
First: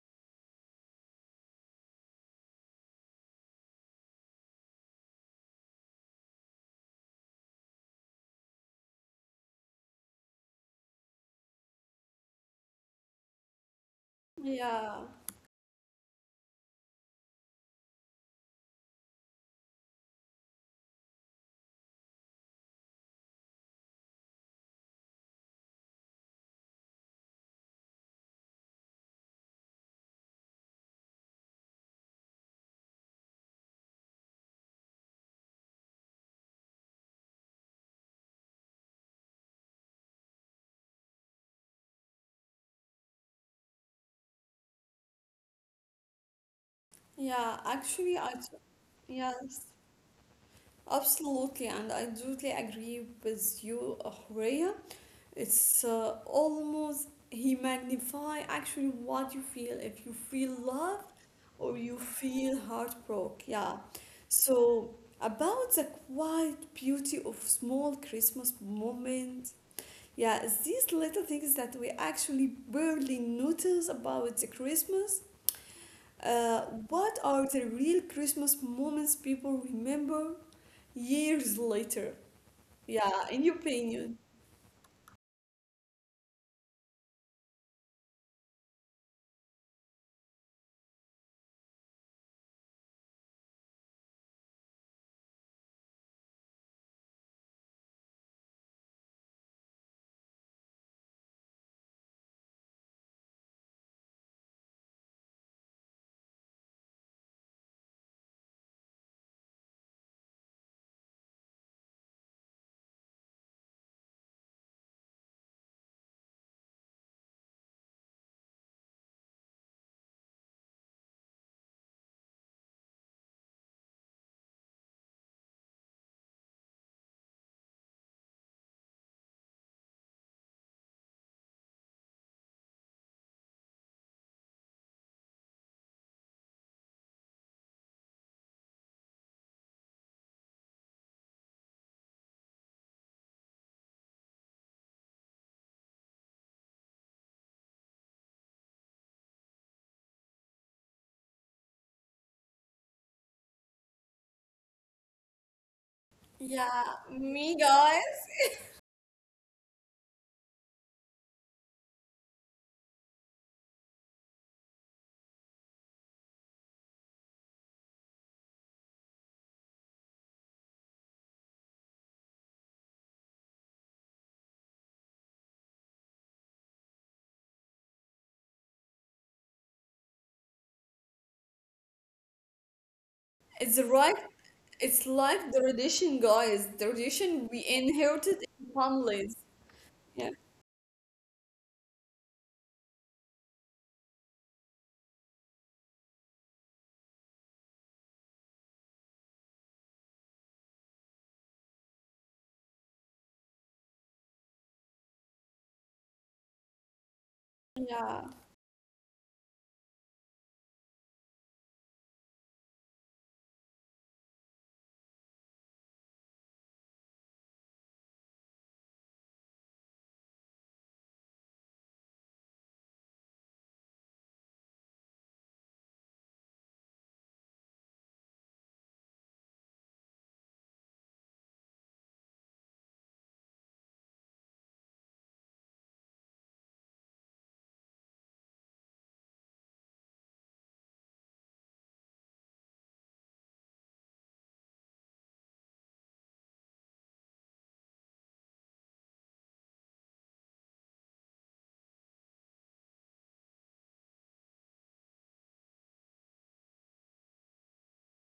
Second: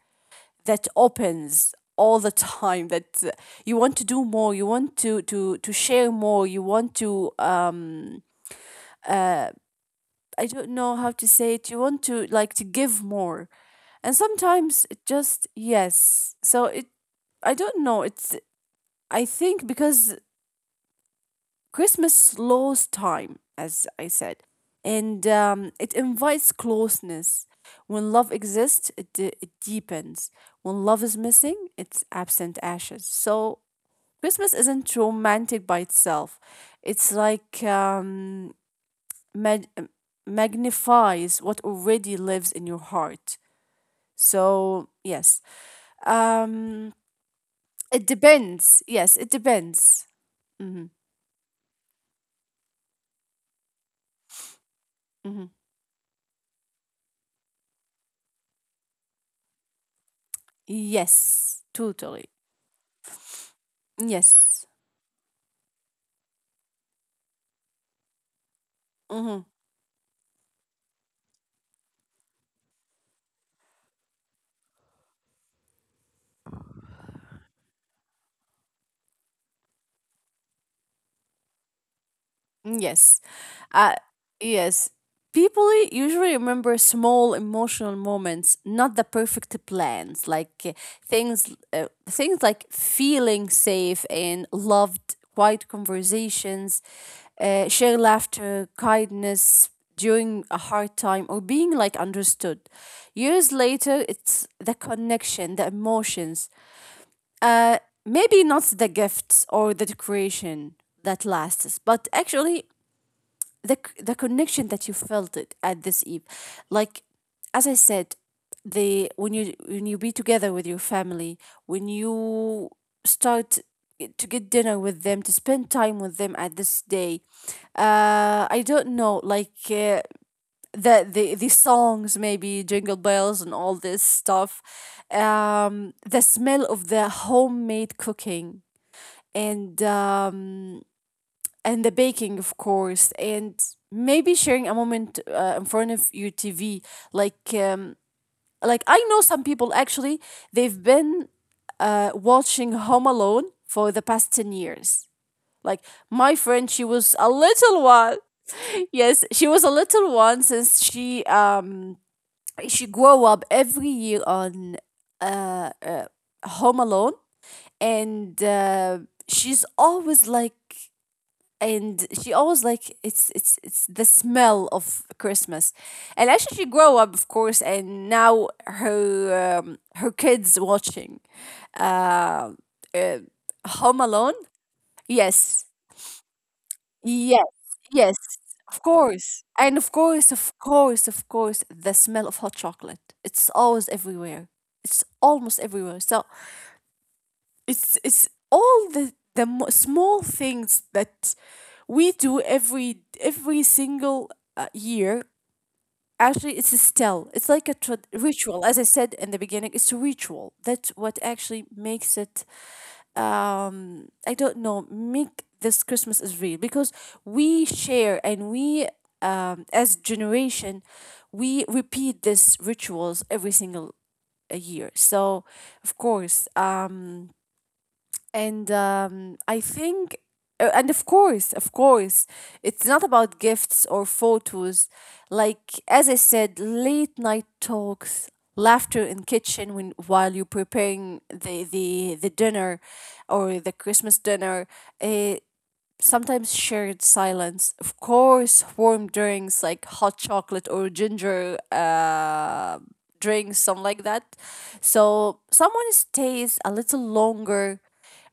that opens all the time, that you want to do more, you want to share more, you want to, I don't know how to say it. You want to like to give more. And sometimes yeah, it just yes. So it, I don't know. It's, I think because Christmas slows time, as I said. And it invites closeness. When love exists, it deepens. When love is missing, it's absent ashes. So Christmas isn't romantic by itself. It's like, mag- magnifies what already lives in your heart. So yes. Um, yeah. it depends. Yes, it Yes, depends. Mm-hmm. absolutely, and I totally agree with you, Horea. Mm-hmm. It's almost he magnify actually what you feel if you feel love Yes, or you totally. feel heartbroken. Yeah. Yes. So about the quiet beauty of small Christmas Mm-hmm. moments. Yeah, it's these little things that we actually barely notice about the Christmas. Uh, what are the real Christmas moments people remember years later? Mm, yes. Yeah, in your Uh, opinion. yes. People usually remember small emotional moments, not the perfect plans, like things like feeling safe and loved, quiet conversations, share laughter, kindness during a hard time, or being like understood. Years later, it's the connection, the emotions. Uh, Maybe not the gifts or the decoration that lasts, but actually the connection that you felt it at this eve. Like, as I said, the, when you, when you be together with your family, when you start to get dinner with them, to spend time with them at this day. I don't know, like the songs, maybe Jingle Bells and all this stuff. The smell of the homemade cooking, and um and the baking, of course. And maybe sharing a moment in front of your TV. Like, um, like I know some people actually they've been watching Home Alone for the past 10 years. Like my friend, she Yeah, was a me little one. guys. Yes, she was a little one since she grew up every year on uh, uh Home Alone. And She's always like, and she always like, it's it's the smell of Christmas. And actually she grew up, of course, and now her, her kids watching uh, uh It's Home right. Alone. It's like the Yes, tradition, guys. The yes, tradition we yes. inherited in of families. course. And Yeah, of course, the smell of hot chocolate, it's always everywhere. It's almost everywhere. So it's all the small things that we do every single year. Actually it's a still, it's like a yeah, ritual, as I said in the beginning. It's a ritual. That's what actually makes it, I don't know, make this Christmas is real, because we share and we, as generation, we repeat these rituals every single year. So of course. And I think, of course, it's not about gifts or photos. Like, as I said, late night talks, laughter in kitchen when while you're preparing the dinner, or the Christmas dinner. Uh, Sometimes shared silence, of course, warm drinks like hot chocolate or ginger drinks, something like that. So someone stays a little longer,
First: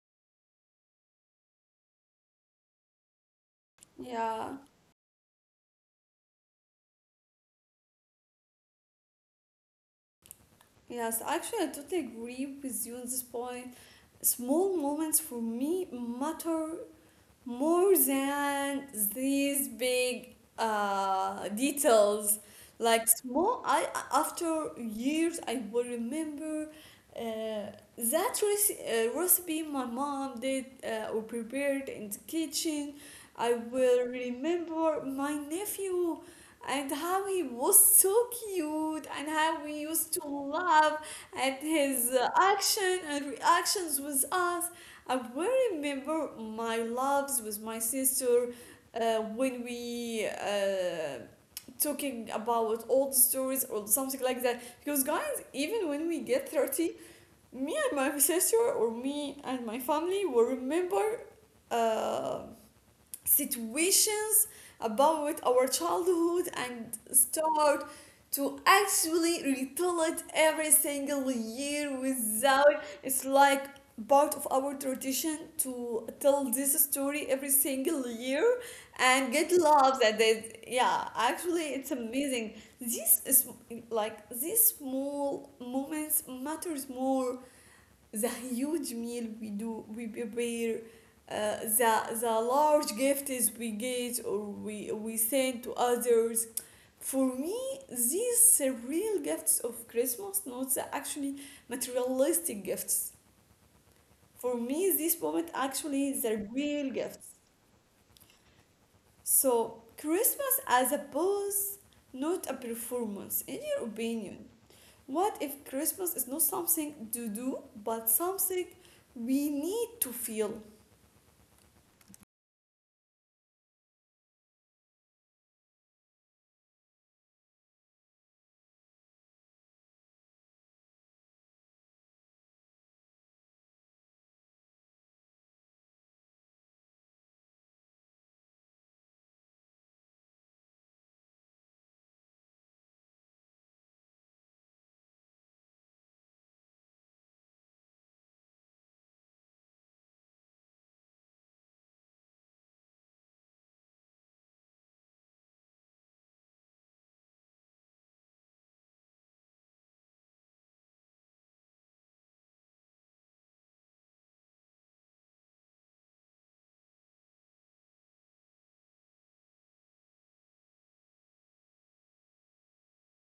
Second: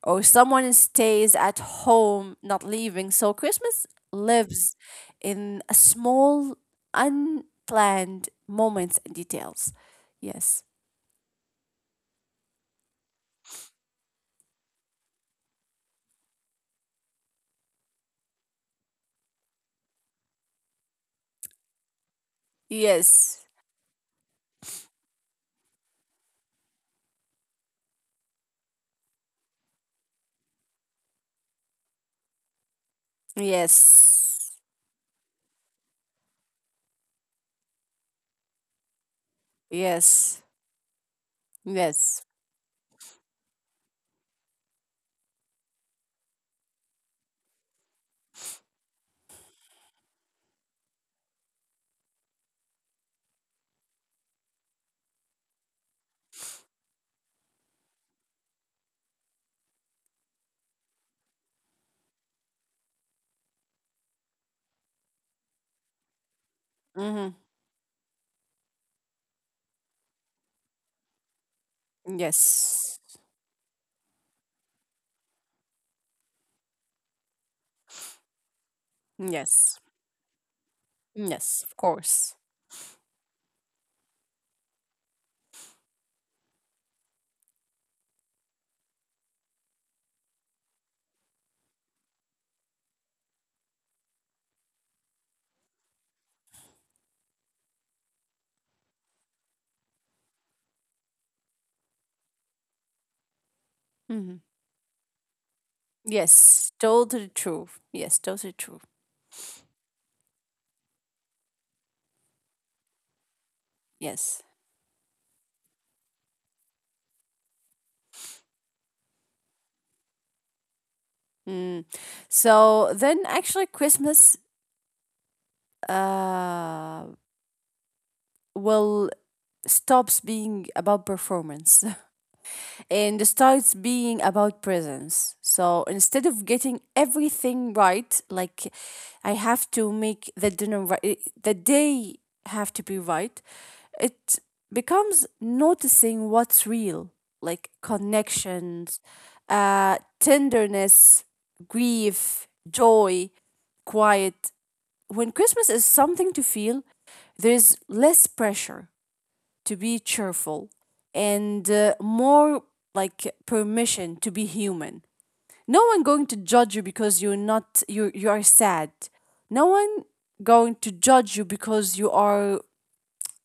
or someone stays at home, not leaving. So Christmas yeah. lives in a small unplanned moments and details. Yes. Yes, actually, I totally agree with you on this point. Small moments for me matter more than these big details. Like Yes, small, I after years, I will remember uh, that recipe my mom did or prepared in the kitchen. I will yes, remember my nephew and how he was so cute and how we used to yes, laugh at his yes. Action and reactions with us. I will remember my loves with my sister when we talking about old stories or something like that. Because guys, even when we get 30, me and my sister or me and my family will remember uh, situations about our childhood and Mm-hmm. start to actually retell it every single year without Yes. it's like part of our tradition to tell this story every single year and get Yes. love that they, yeah, actually Yes, of it's course. amazing. This is like these small moments matters more the huge meal we do we prepare, the large gifts we get or we send to others. For me these are real gifts of Christmas, not the actually materialistic gifts. Hmm. For me this moment actually the Yes, real totally gifts. true. Yes, totally true. So, Christmas as a pose, not a performance. In your opinion, Yes. what if Christmas is not something to do, but something we need to feel? Mm. So then actually Christmas uh will stops being about performance and starts being about presence. So instead of getting everything right, like I have to make the dinner right, the day have to be right, it becomes noticing what's real, like connections, tenderness, grief, joy, quiet. When Christmas is something to feel, there's less pressure to be cheerful and more like permission to be human. No one going to judge you because you, you are sad. No one going to judge you because you are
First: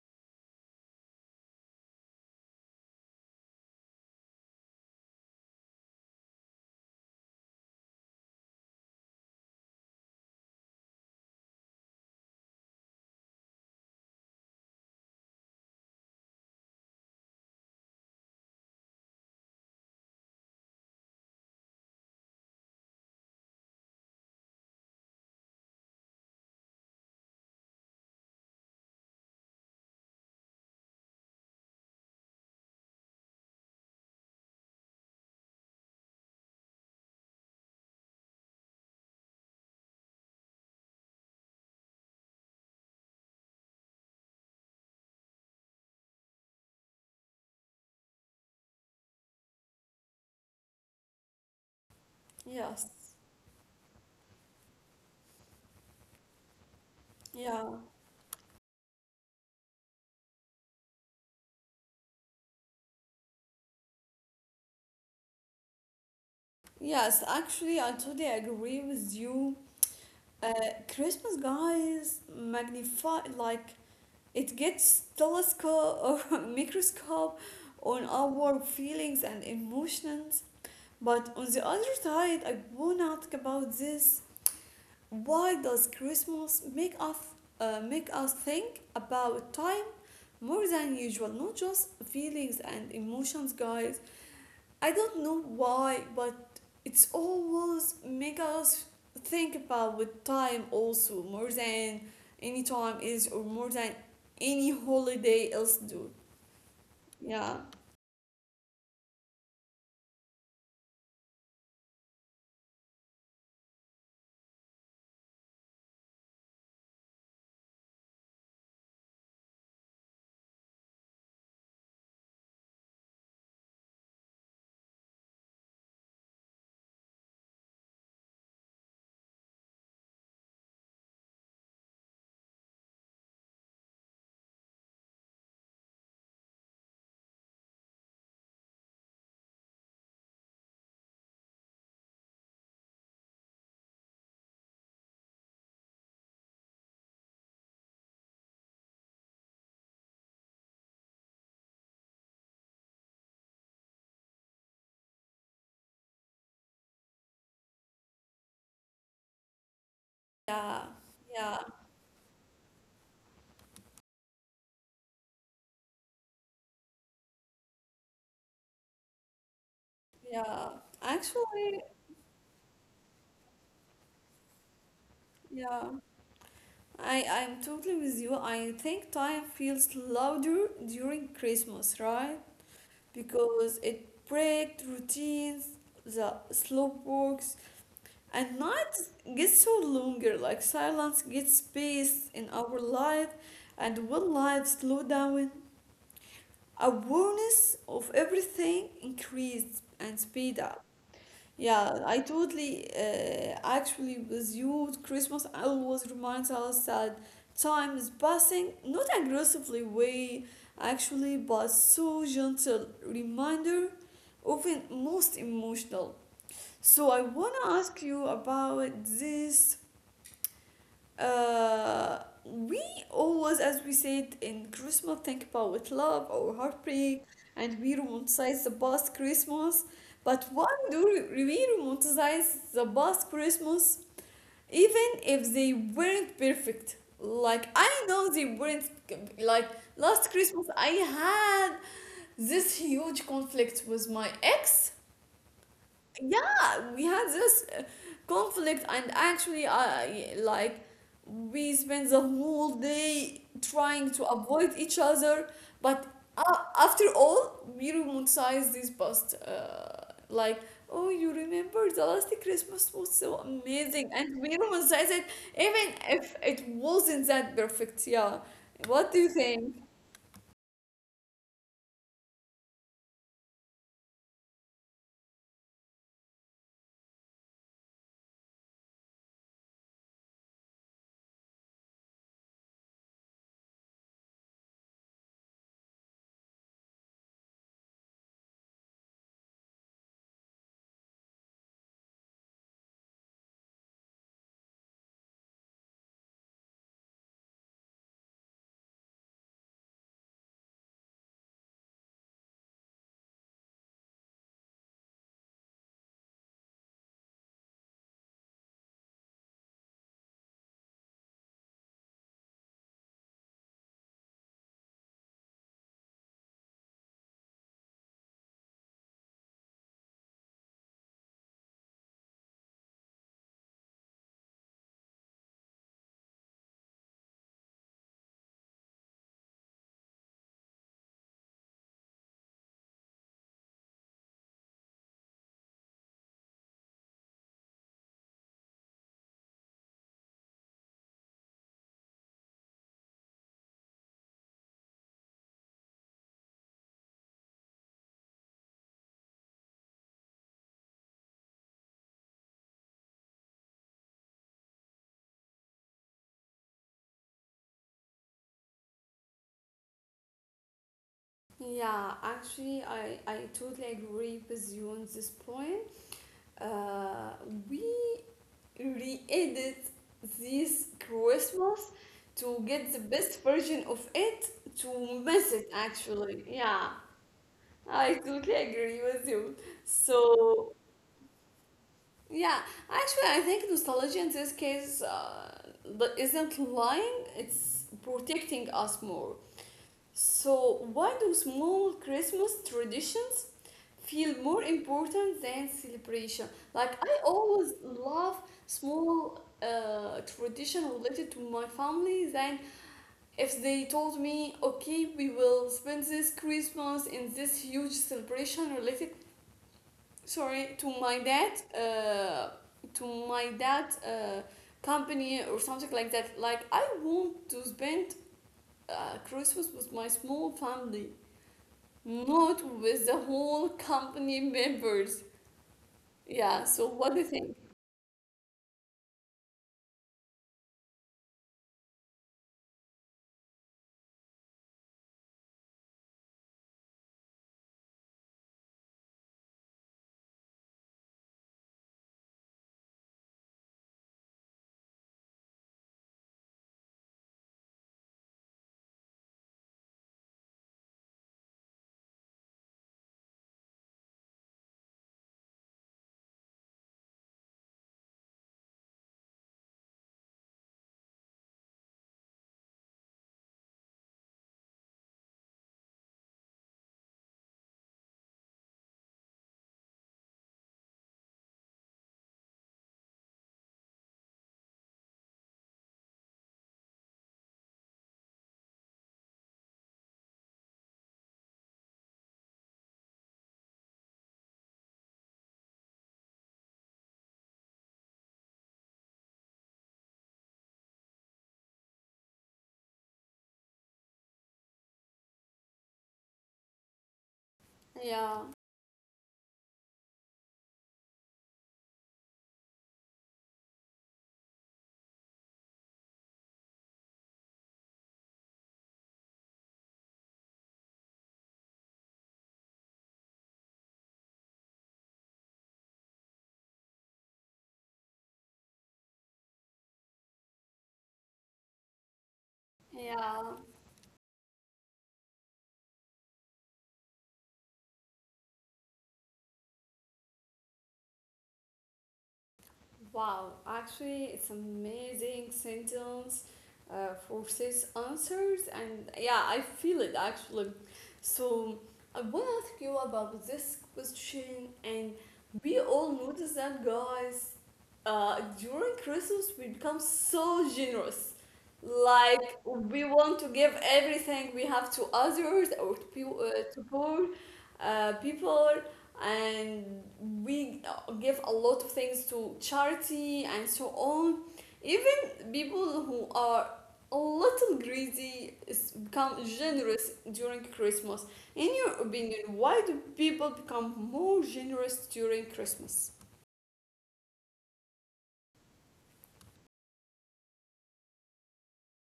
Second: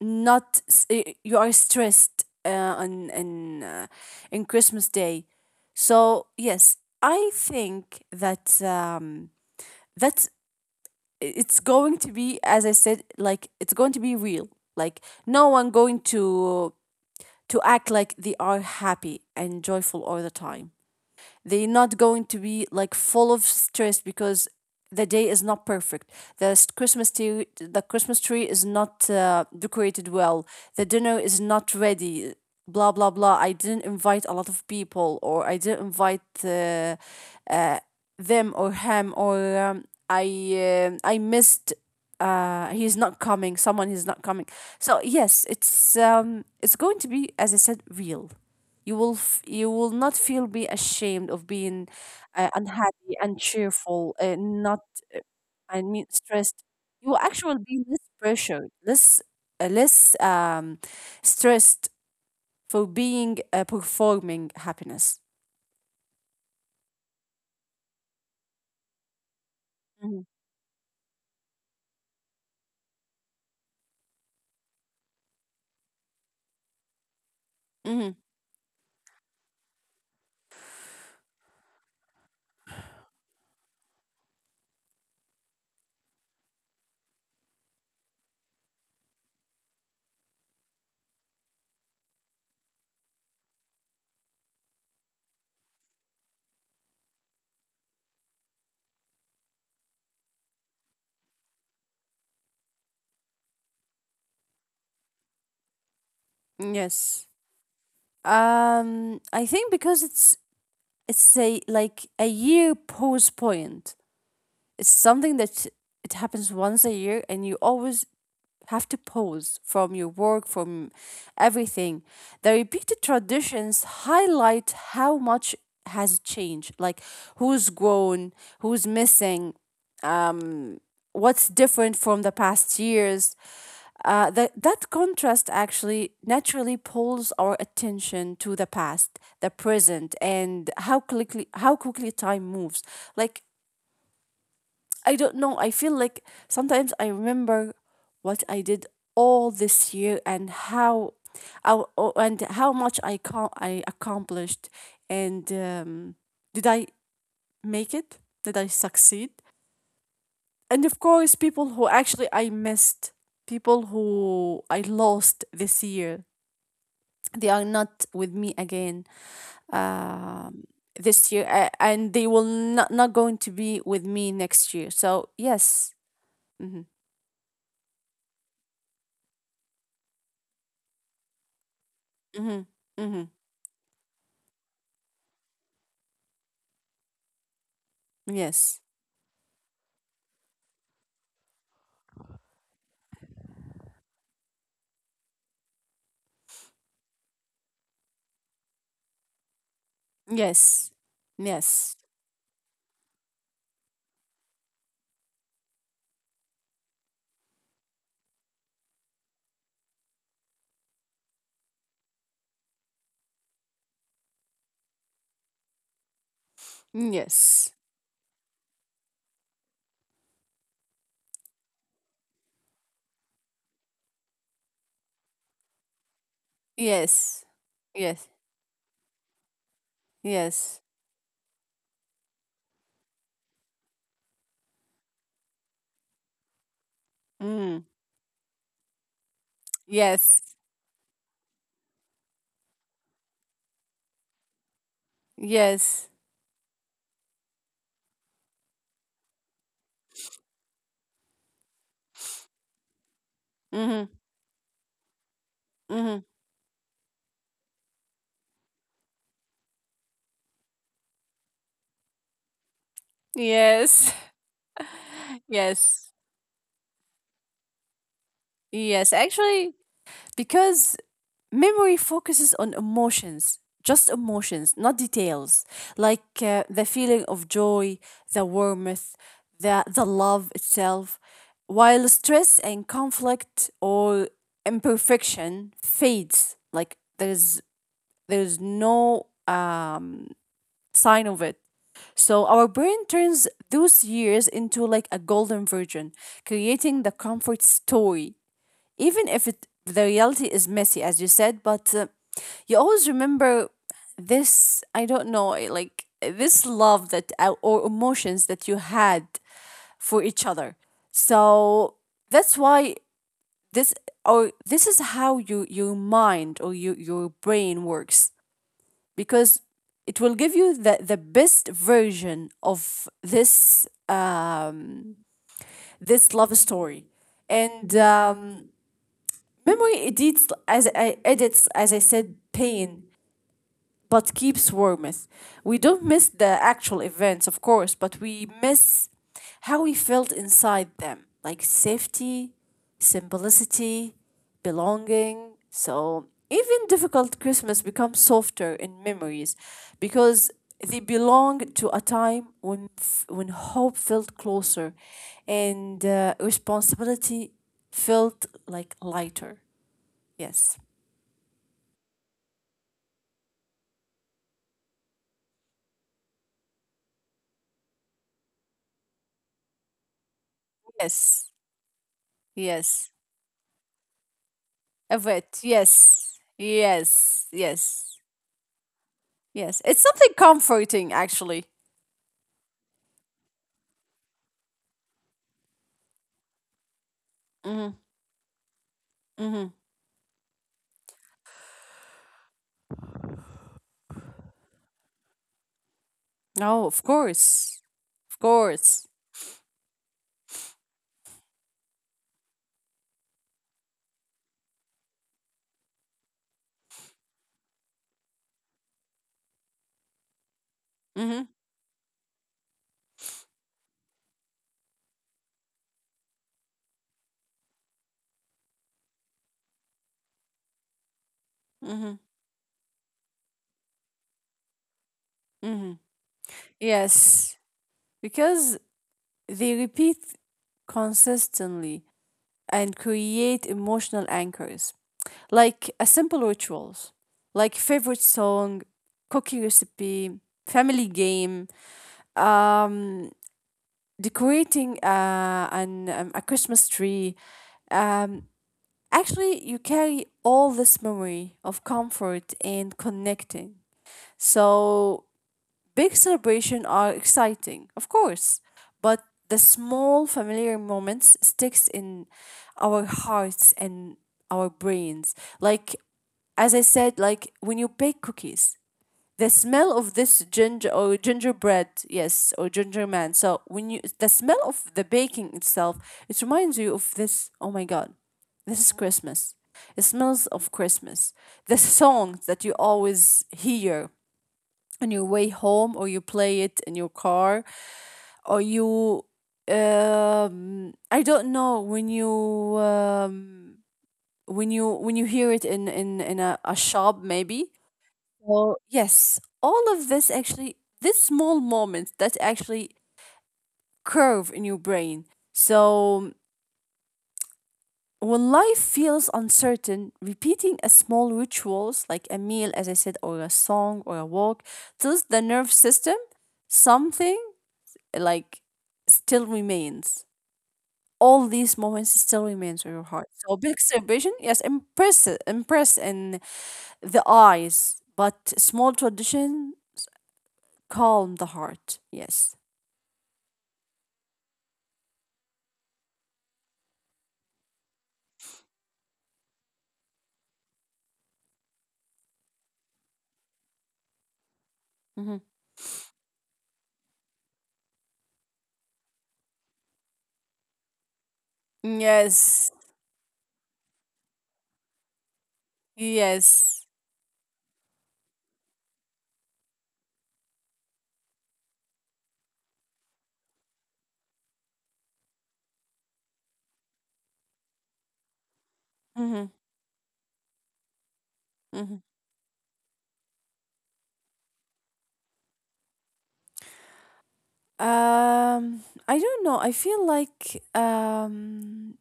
not s- y- you are stressed on in Christmas day. So yes, I think that that's, it's going to be, as I said, like it's going to be real. Like no one going to act like they are happy and joyful all the time. They're not going to be like full of stress because the day is not perfect, the Christmas tree is not decorated well, the dinner is not ready, blah blah blah, I didn't invite a lot of people, or I didn't invite uh, them or him, or I missed, he's not coming, someone is not coming. So yes, it's, it's going to be, as I said, real. You will you will not feel be ashamed of being Yes. unhappy and cheerful, not, I mean, stressed. You will actually Yeah. be less pressured, less uh, less um, stressed for being performing happiness. Yes, actually, I totally agree with you. Mhm. Uh, Christmas, guys, magnify, like, it gets telescope or microscope on Mm-hmm. our feelings and emotions. But on the other side, I wanna talk about this. Why does Christmas make us think about time more than usual? Not just feelings and emotions, guys. I don't know why, but it's always make us think about with time also more than any time is or more than any holiday else do. Yes. Yeah, I think because it's a like a year pause point. It's something that it happens once a year, and you always have to pause from your work, from everything. The repeated traditions highlight how much has changed, like who's grown, who's missing, what's different from the past years. That contrast actually naturally pulls our attention to the past, the present, and how quickly time moves. Like I don't know. I feel like sometimes I remember what I did all this year, and how, and how much I accomplished. And Did I make it? Did I succeed? yeah, And of course, yeah, people who actually I missed, people who I lost this year, they are not with me again. yeah. Um, this year a- Actually, and they will not going to be with me next year. So yeah. yes. Mhm. I'm totally with you. I think time feels louder during Christmas, right? Mhm. Mhm. Because it breaks routines, the slow walks, and Yes. nights get so longer. Like silence gets space in our life, and when life slow down, awareness of everything increased and speed up. Yes. Yeah, Yes. I totally actually with you. Christmas always reminds us that time is passing, not aggressively way actually, but so gentle reminder, often most emotional. So Mm, I wanna ask you about this uh, we always, as we said in Christmas, think about love or heartbreak, yes. and we Yes. Yes. romanticize the past Christmas. But why Yes. do we romanticize the past Christmas even if they weren't perfect? Like, Mm. I know they weren't, like, last Yes. Christmas I had this huge conflict with my ex. Yes. Yeah, we had this conflict, and actually I like we spent the whole day Mhm. trying to avoid each other, but Mhm. After all we romanticize this past like, oh you remember the last Christmas was so amazing, Yes. and we romanticize it even Yes. if it wasn't that perfect. Yeah, Yes. what do you Actually, think? because memory focuses on emotions, just emotions, not details, like the feeling of joy, the warmth, the love itself, while stress and conflict or imperfection fades, like there's no sign of it. So our brain turns those years into like a golden version, creating the comfort story even if it the reality is messy as you said, but you always remember this, I don't know, like this love that or emotions that you had for each other. So that's why this or this is how your mind or your brain works, because it will give you the best version of this this love story. And memory edits as I said pain, but keeps warmth. We don't miss the actual events, of course, but we miss how we felt inside them, like safety, simplicity, belonging. So even difficult Christmas becomes softer in memories because they belong to a time when when hope felt closer and responsibility felt like lighter. Yes. Yeah, actually, I totally agree with you on this point. Uh, we re-edit this Yes. Christmas to get the Yes. best version of it A to miss vet. it Yes. actually. Yeah, Yes. Yes. I totally agree with you. Yes. It's something So comforting, actually. yeah, actually I think nostalgia in this case is isn't lying, it's Mm-hmm. protecting us more. Mm-hmm. So, why do small Christmas traditions feel more important than celebration? Like, Oh, I of always course. love Of course. small tradition related to my family than if they told me, okay, we will spend this Christmas in this huge celebration related, sorry, Mm-hmm. To my dad company or something like that. Like, I want to spend Christmas with my small family Mm-hmm. not with the whole company members. Mm-hmm. Yeah, so what do you think? Yes. Because they repeat consistently and create emotional anchors, like a simple rituals, like favorite song, cookie recipe, family game, um, decorating an, a Christmas tree. Um, actually, you carry all this memory of comfort and connecting. So, big celebration are exciting, of course, but the small familiar moments sticks in our hearts and our brains. Like as I said, like when you bake cookies, the smell of this ginger or gingerbread, yes, or ginger man, so when you the smell of the baking itself, it reminds you of this, oh my god, this is Christmas, it smells of Christmas. The song that you always hear on your way home, or you play it in your car, or you I don't know, when you when you hear it in a shop maybe. Yeah, So yes, all of this, actually, this small moment that actually curve in your brain. So when life feels uncertain, repeating a small rituals like a meal, as I said, or a song or a walk, tells the nerve system something like still remains. All these moments still remains in your heart. yeah. So big celebration, yes, impress, impress in the eyes, but small tradition calm the heart. Yes. Wow, actually, it's amazing sentence for these answers, and yeah, I feel it actually. So I want to ask you about this question, and Mhm. we all notice that, guys. During Christmas we become so generous. Like Yes. we want to give everything we have to others or to people, to Yes. poor people, and we give a lot of things to charity and so on. Even people who are a little greedy is become hmm generous during Christmas. In your hmm opinion, why do people become more generous during Christmas? I don't know. I feel like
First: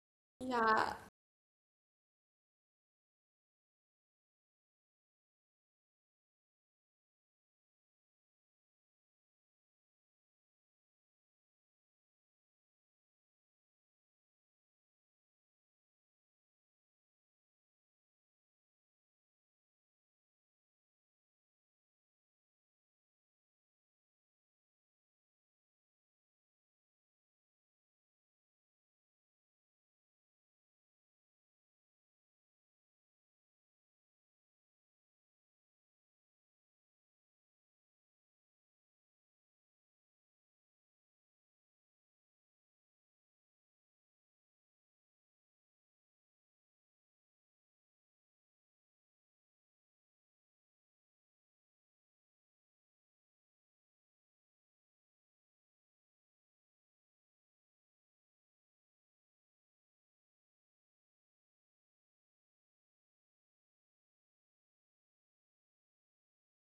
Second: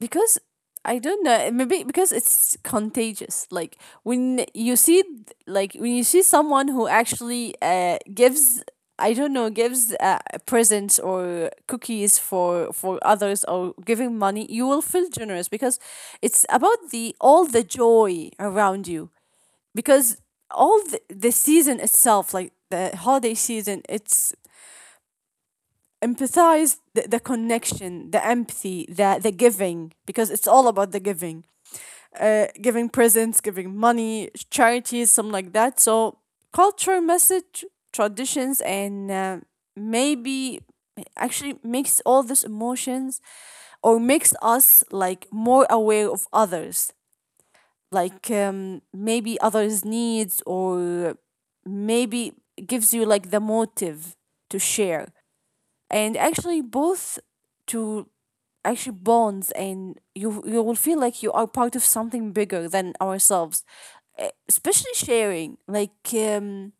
because Yeah, I don't know, maybe because it's contagious. Like when you see like when you see someone who actually gives, I don't know, gives presents or cookies for others, or giving money, you will feel generous because it's about the all the joy around you, because all the season itself, like the holiday season, it's empathize the connection, the empathy, the giving, because it's all about the giving, giving presents, giving money, charities, something like that. So culture, message, traditions, and maybe actually makes all these emotions or makes us like more aware of others, like maybe others' needs, or maybe gives you like the motive to share, and actually both to actually bonds, and you will feel like you are part of something bigger than ourselves. Especially sharing like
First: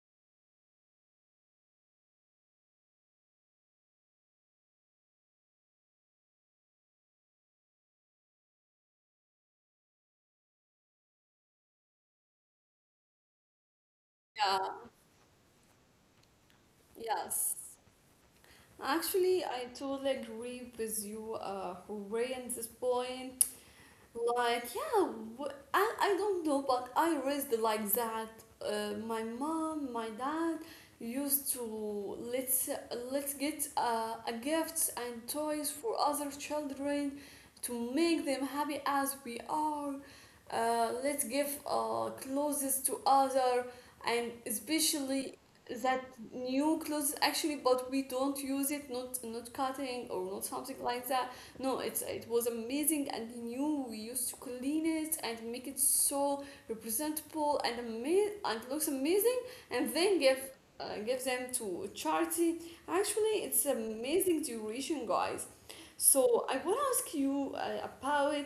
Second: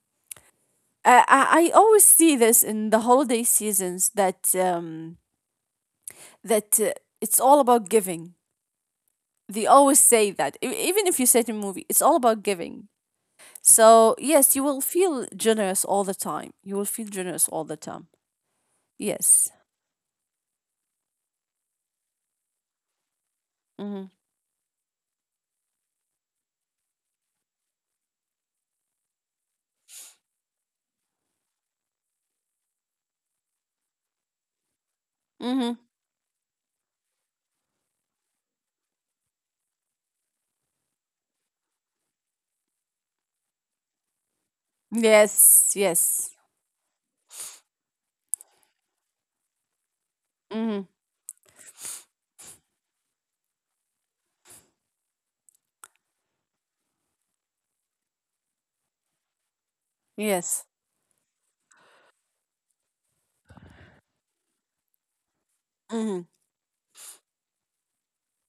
I always see this in the holiday seasons that that it's all about giving. They always say that, even if you say it a movie, it's all about giving. So, yes, you will yeah. feel generous all the time. You will feel generous Yes, all the time. Yes. actually, I totally agree with you, Hooray, in this point. Mm-hmm. Like, yeah, I don't know, but I raised like that. My mom, my dad used to let's get a gifts and toys Mm-hmm. for other children to make them happy as we are. Let's give clothes to other and especially Yes. that Yes. new clothes actually, but we don't use it, not not cutting or not something Mm-hmm. like that. No, it's it was amazing and new. We used to clean it and make it so representable and and looks amazing, and then give Yes. Give them to charity. Actually, it's amazing duration, guys. Mm-hmm. So I want to ask you about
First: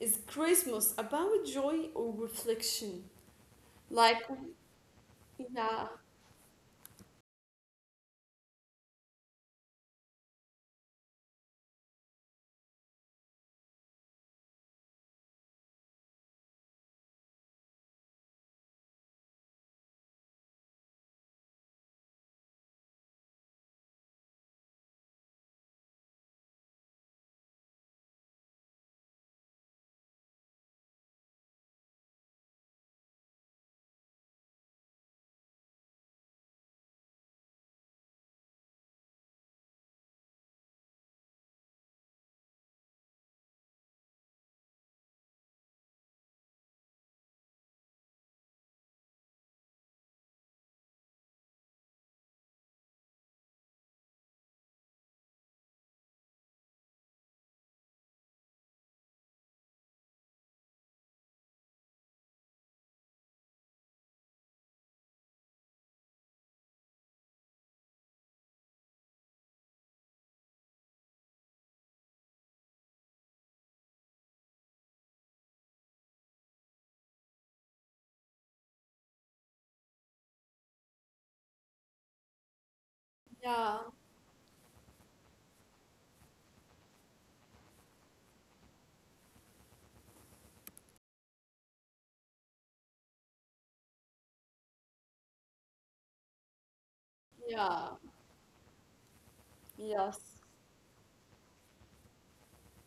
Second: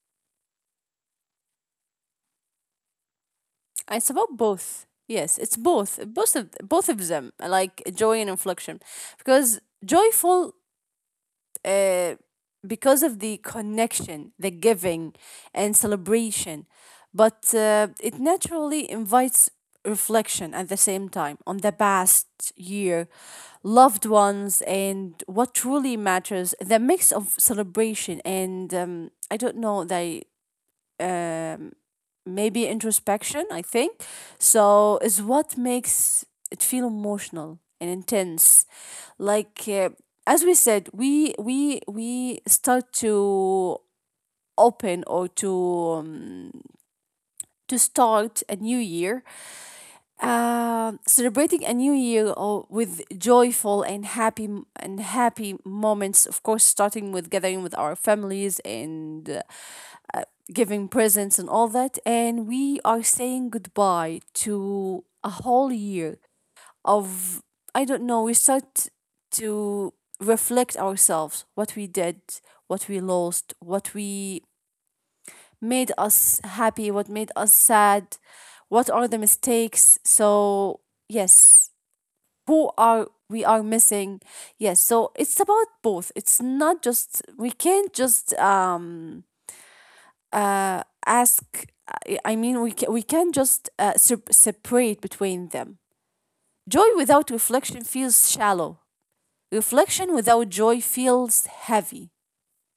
is Christmas about joy or reflection? It's Like, about both. Yes, it's yeah, both. Both of them, like joy and inflection, because joyful uh, because of the connection, the giving, and celebration. But it naturally invites reflection at the same time on the past year, loved ones, and what truly matters. The mix of celebration and I don't know, the maybe introspection, I think. So is what makes it feel emotional and intense. Like as we said, we start to open or um, to start a new year, celebrating a new year or with joyful and happy moments. Of course, starting with gathering with our families and. Giving presents and all that. And we are saying goodbye to a whole year of, I don't know, we start to reflect ourselves what we did, what we lost, what we made us happy, what made us sad, what are the mistakes. So, yes, who are we are yeah, missing. Yes, so it's about both. It's not just we can't just ask. I mean, we can just separate between them. Joy without reflection yeah, feels shallow. yes. Reflection without joy feels heavy.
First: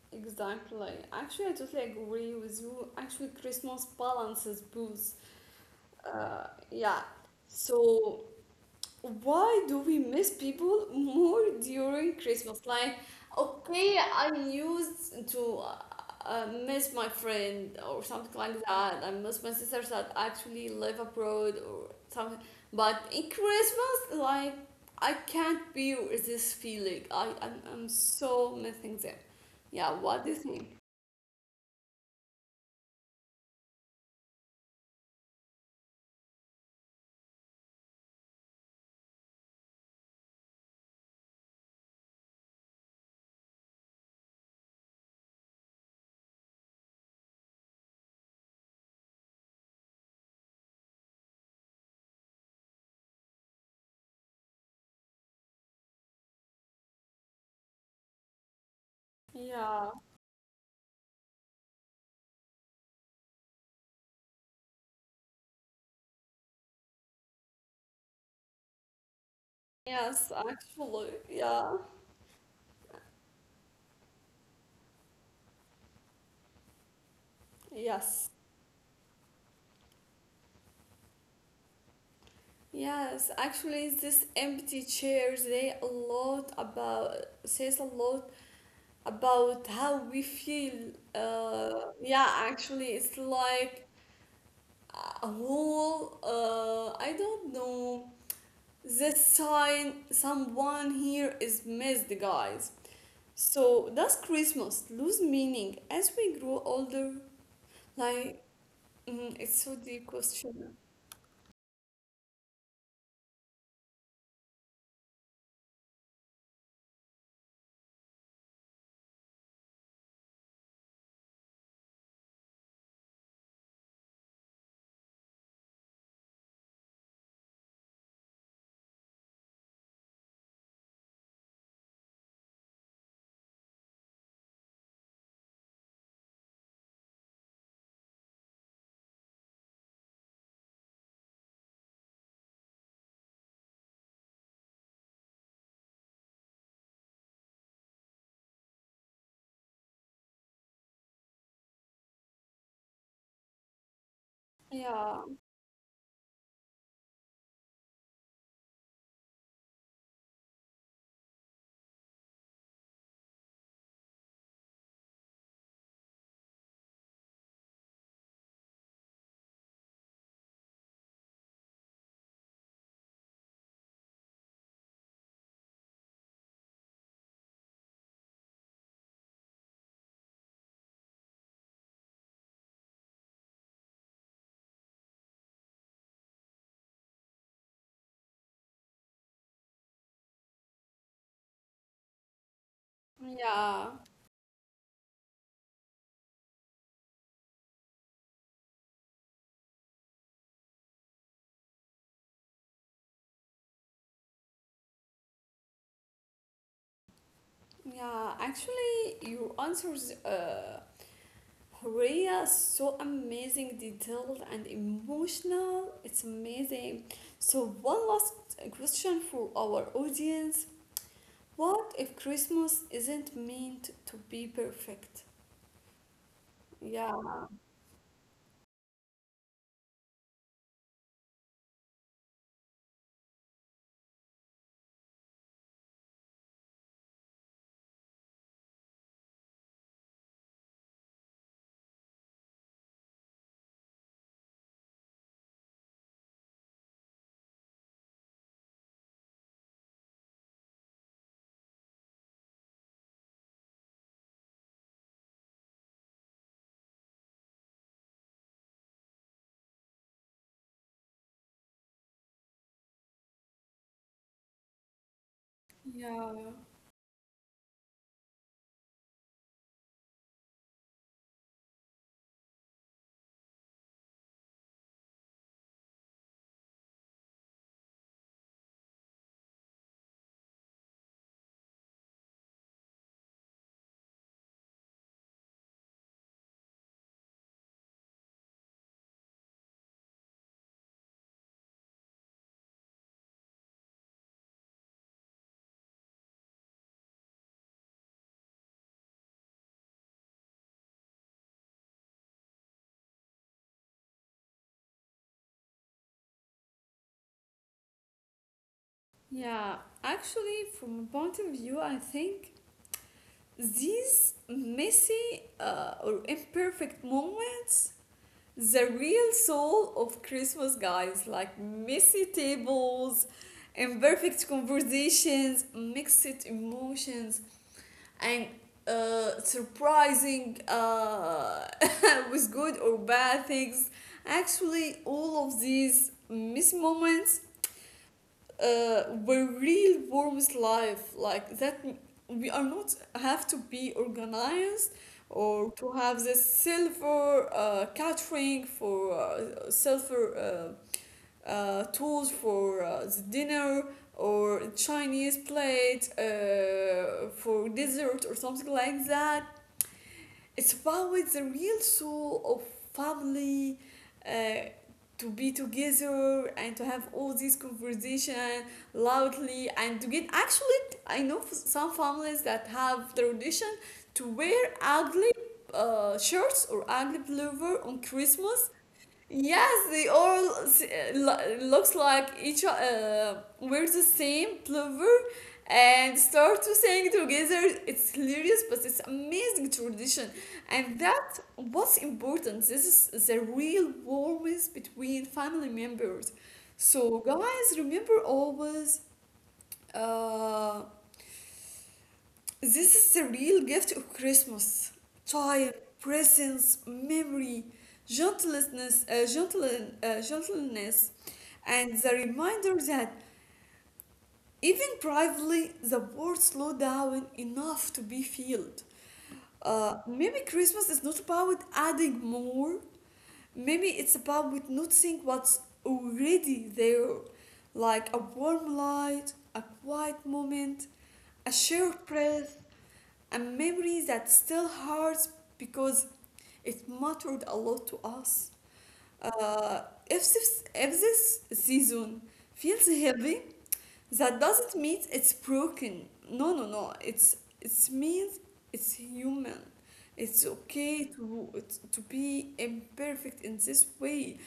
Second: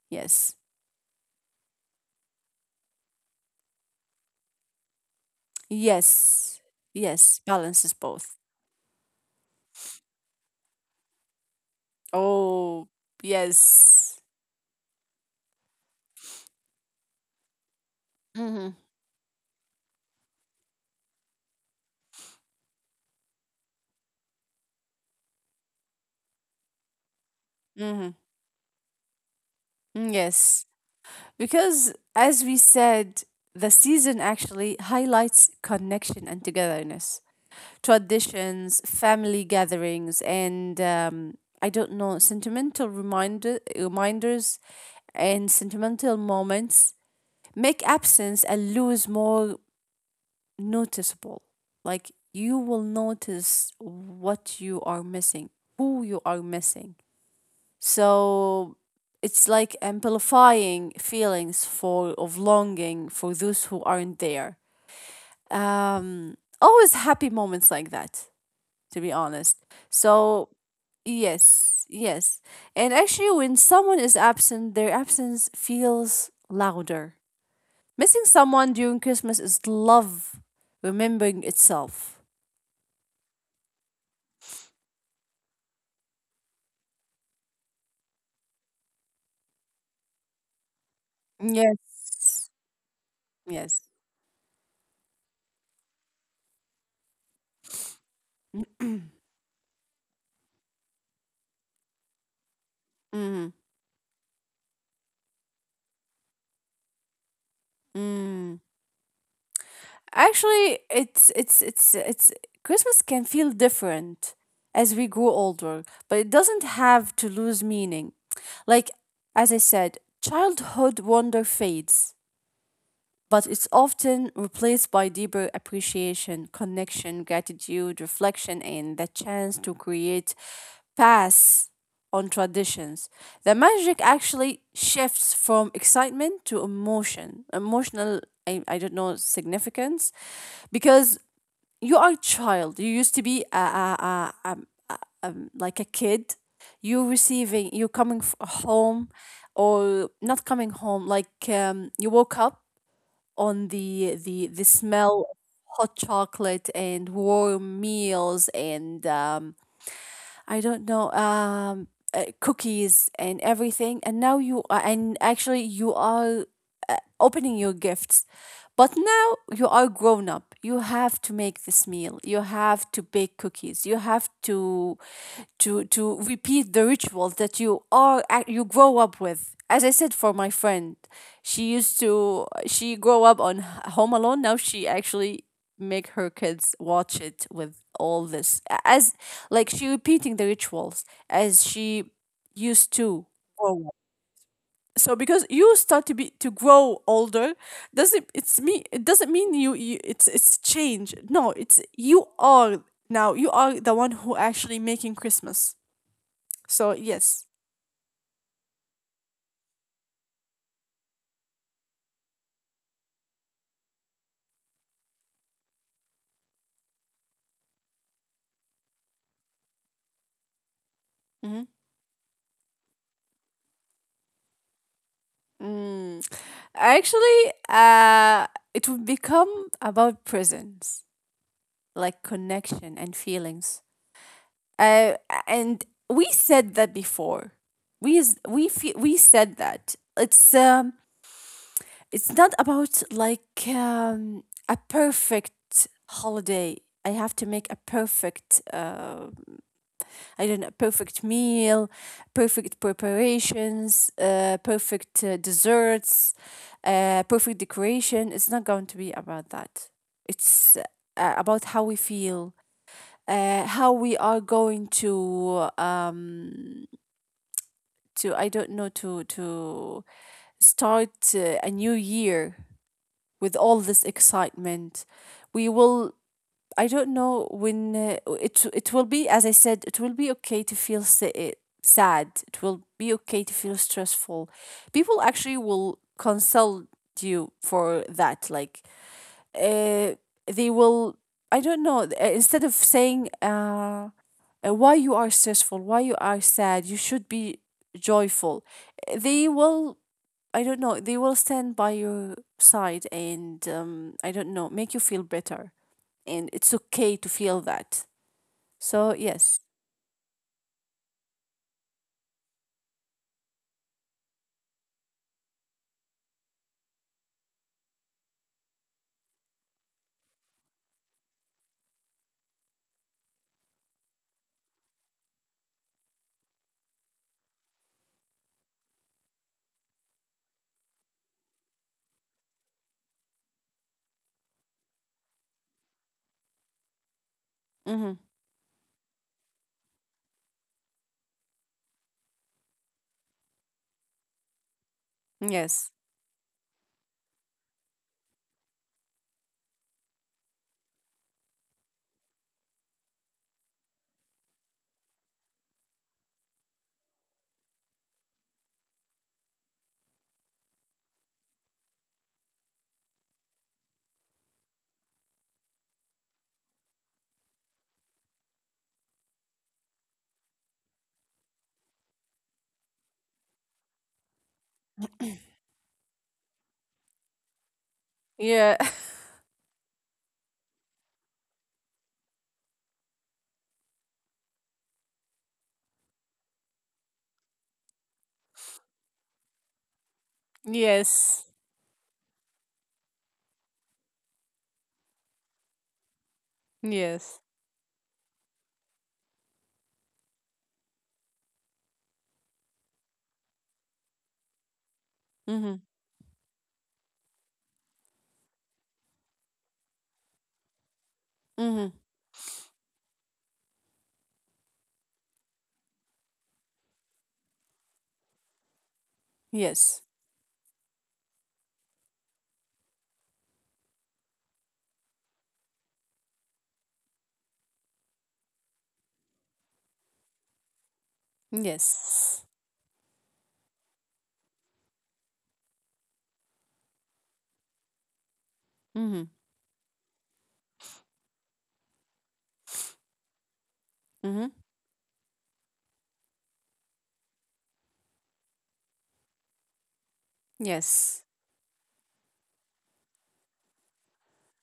Yes, Exactly. Actually, I totally agree with you. Actually, Christmas balances both. Yes, Yeah. yes. Balances So, both. why do we miss people more during Christmas? Oh, Like, okay, yes. I used to miss my friend or something like Mm-hmm. that. I miss my sisters that actually live abroad or something. But in Christmas, like, I can't bear this feeling. I'm Mm-hmm. so missing them. Yeah, Mm, what do you yes, think? because as we said, the season actually highlights connection and togetherness. Traditions, family gatherings, and I don't know, sentimental reminders and sentimental moments make absence and lose more noticeable. Like you will notice what you are missing, who you are missing. So it's like Yeah, amplifying feelings for of longing for those who aren't there. Um, always happy moments like that, to be honest. yes, So, actually, yeah, yes, yes. And actually, when someone is absent, their absence feels louder. Missing yes, someone during Christmas is love remembering itself. yes. Actually, this empty chairs—they a lot about says a lot about how we feel. Yeah, Yes. actually, it's Yes. like a whole. I don't know. This sign someone here is missed, guys. Mm-hmm. So does Christmas lose meaning as we grow older? Like, Mm. mm, it's so deep Actually, question. it's Christmas can feel different as we grow older, but it doesn't have to lose meaning. Like as I said, childhood wonder fades, but it's often replaced by deeper appreciation, connection, gratitude, reflection, and the chance to create pass on traditions. The magic actually shifts from excitement to emotion, emotional, I don't know, significance, because you are a child. You used to be a, like a kid. You're receiving, you're coming home, or not coming home, like you woke up on the Yeah, smell of hot chocolate and warm meals, and I don't know, cookies and everything. And now you are, and actually you are opening your gifts, but now you are grown up. You have to make this meal. You have to bake cookies. You have to to repeat the rituals that you are you grow up with. As I said, for my friend, she used to she grew up on Home Alone. Now she actually make her kids watch it with all this as, like, she repeating the rituals as she used to grow up. yeah, So because you start to be to grow older doesn't it doesn't mean you, it's change. No, it's you are, now you are the one who actually making Christmas. So yes, yeah. Actually, you answers Horea so amazing, detailed and emotional. It's amazing. So one last question for our audience. mhm. What if Christmas isn't meant to be perfect? mm Yeah, actually, it would become about presence, like connection and feelings. Uh, and we said that before. We is- we fe- we said that it's not about like a perfect holiday. I have to make a perfect I don't know, perfect meal, perfect preparations, perfect desserts, perfect decoration. It's not going to be about that. It's about how we feel, how we are going yeah, to I don't know to start a new year with all this excitement. We will, I don't know, when it will be, as I said, it will be okay to feel sad, it will be okay to feel stressful. People actually will consult you for that, like uh, they will, I don't know, instead of saying, why you are stressful, why you are sad, you should be joyful. They will, I don't know, they will stand by your side and I don't know, make you feel better, and it's okay to feel that. So yes, yeah. Actually, from a point of view, I think these messy or imperfect moments the real soul of Christmas, guys. Like messy tables, imperfect conversations, mixed emotions, and surprising with good or bad things. Actually, all of these missed moments mm-hmm. Where real worms life. Like that, we are not have to be organized or Yes, to have this silver catering for silver tools for the dinner or Chinese plate for dessert or something like that. It's about the real soul of family, uh, to be together and to have all these conversation loudly, and to get actually I know some families that have the tradition to wear ugly shirts or ugly pullover on Christmas. yeah, Yes, they all looks like each wear the same plover and start to sing together. It's hilarious, but it's amazing tradition, and that yes, what's important. This is the real warmth between family members. So yes, guys, remember always. Uh, this is the real gift of Christmas. mm-hmm. Time, presence, memory, gentleness, gentleness, Mm-hmm. and the reminder that even privately the world slow down enough to be filled. Yes, Maybe Christmas is not about adding more. Maybe it's about with noticing what's already there, like a warm light, a quiet moment, a shared yes, breath, a memory that still hurts because it mattered a lot to us. mm-hmm. Uh, if this season feels heavy, Mm-hmm. that doesn't mean it's broken. No, no, no. It's it means it's human. It's okay Yes, to to be imperfect in this way.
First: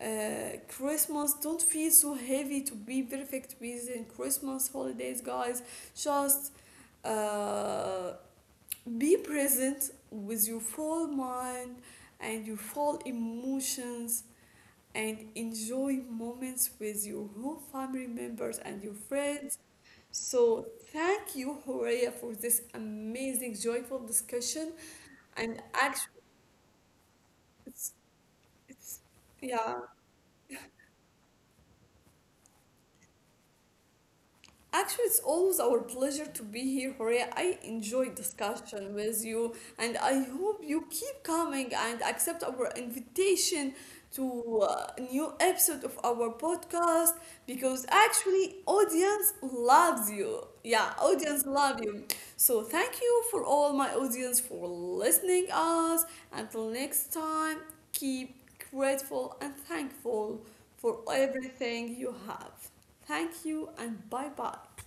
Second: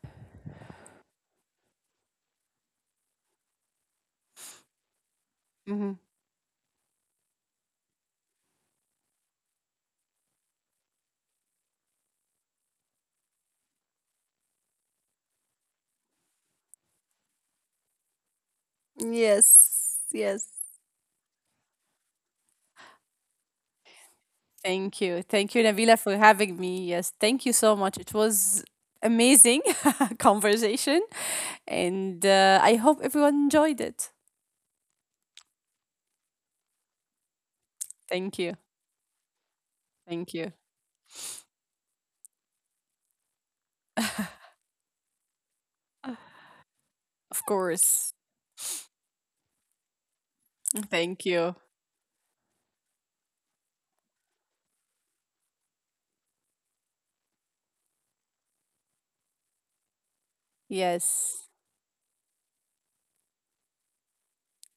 Christmas don't feel so heavy to be perfect within Christmas holidays, guys. mm-hmm. Just uh, be present with your full mind and your full emotions and enjoy moments with your whole family members and your friends. Yes, yes. So, thank you, Horea, for this amazing, joyful discussion. And Thank you, Navila, actually, for having me. Yes, thank you so it's, much. It was it's amazing yeah, conversation, and I hope everyone enjoyed it. actually, it's always our pleasure to be here, Horea. I enjoy Thank you, discussion with you, and I thank you. hope you keep coming and accept our invitation to a new episode of our podcast Of because course, actually, audience loves you. Yeah, thank audience you. love you. So thank you for all my audience for listening us. Until next time, keep grateful and thankful for Yes. everything you have. Thank you and bye bye.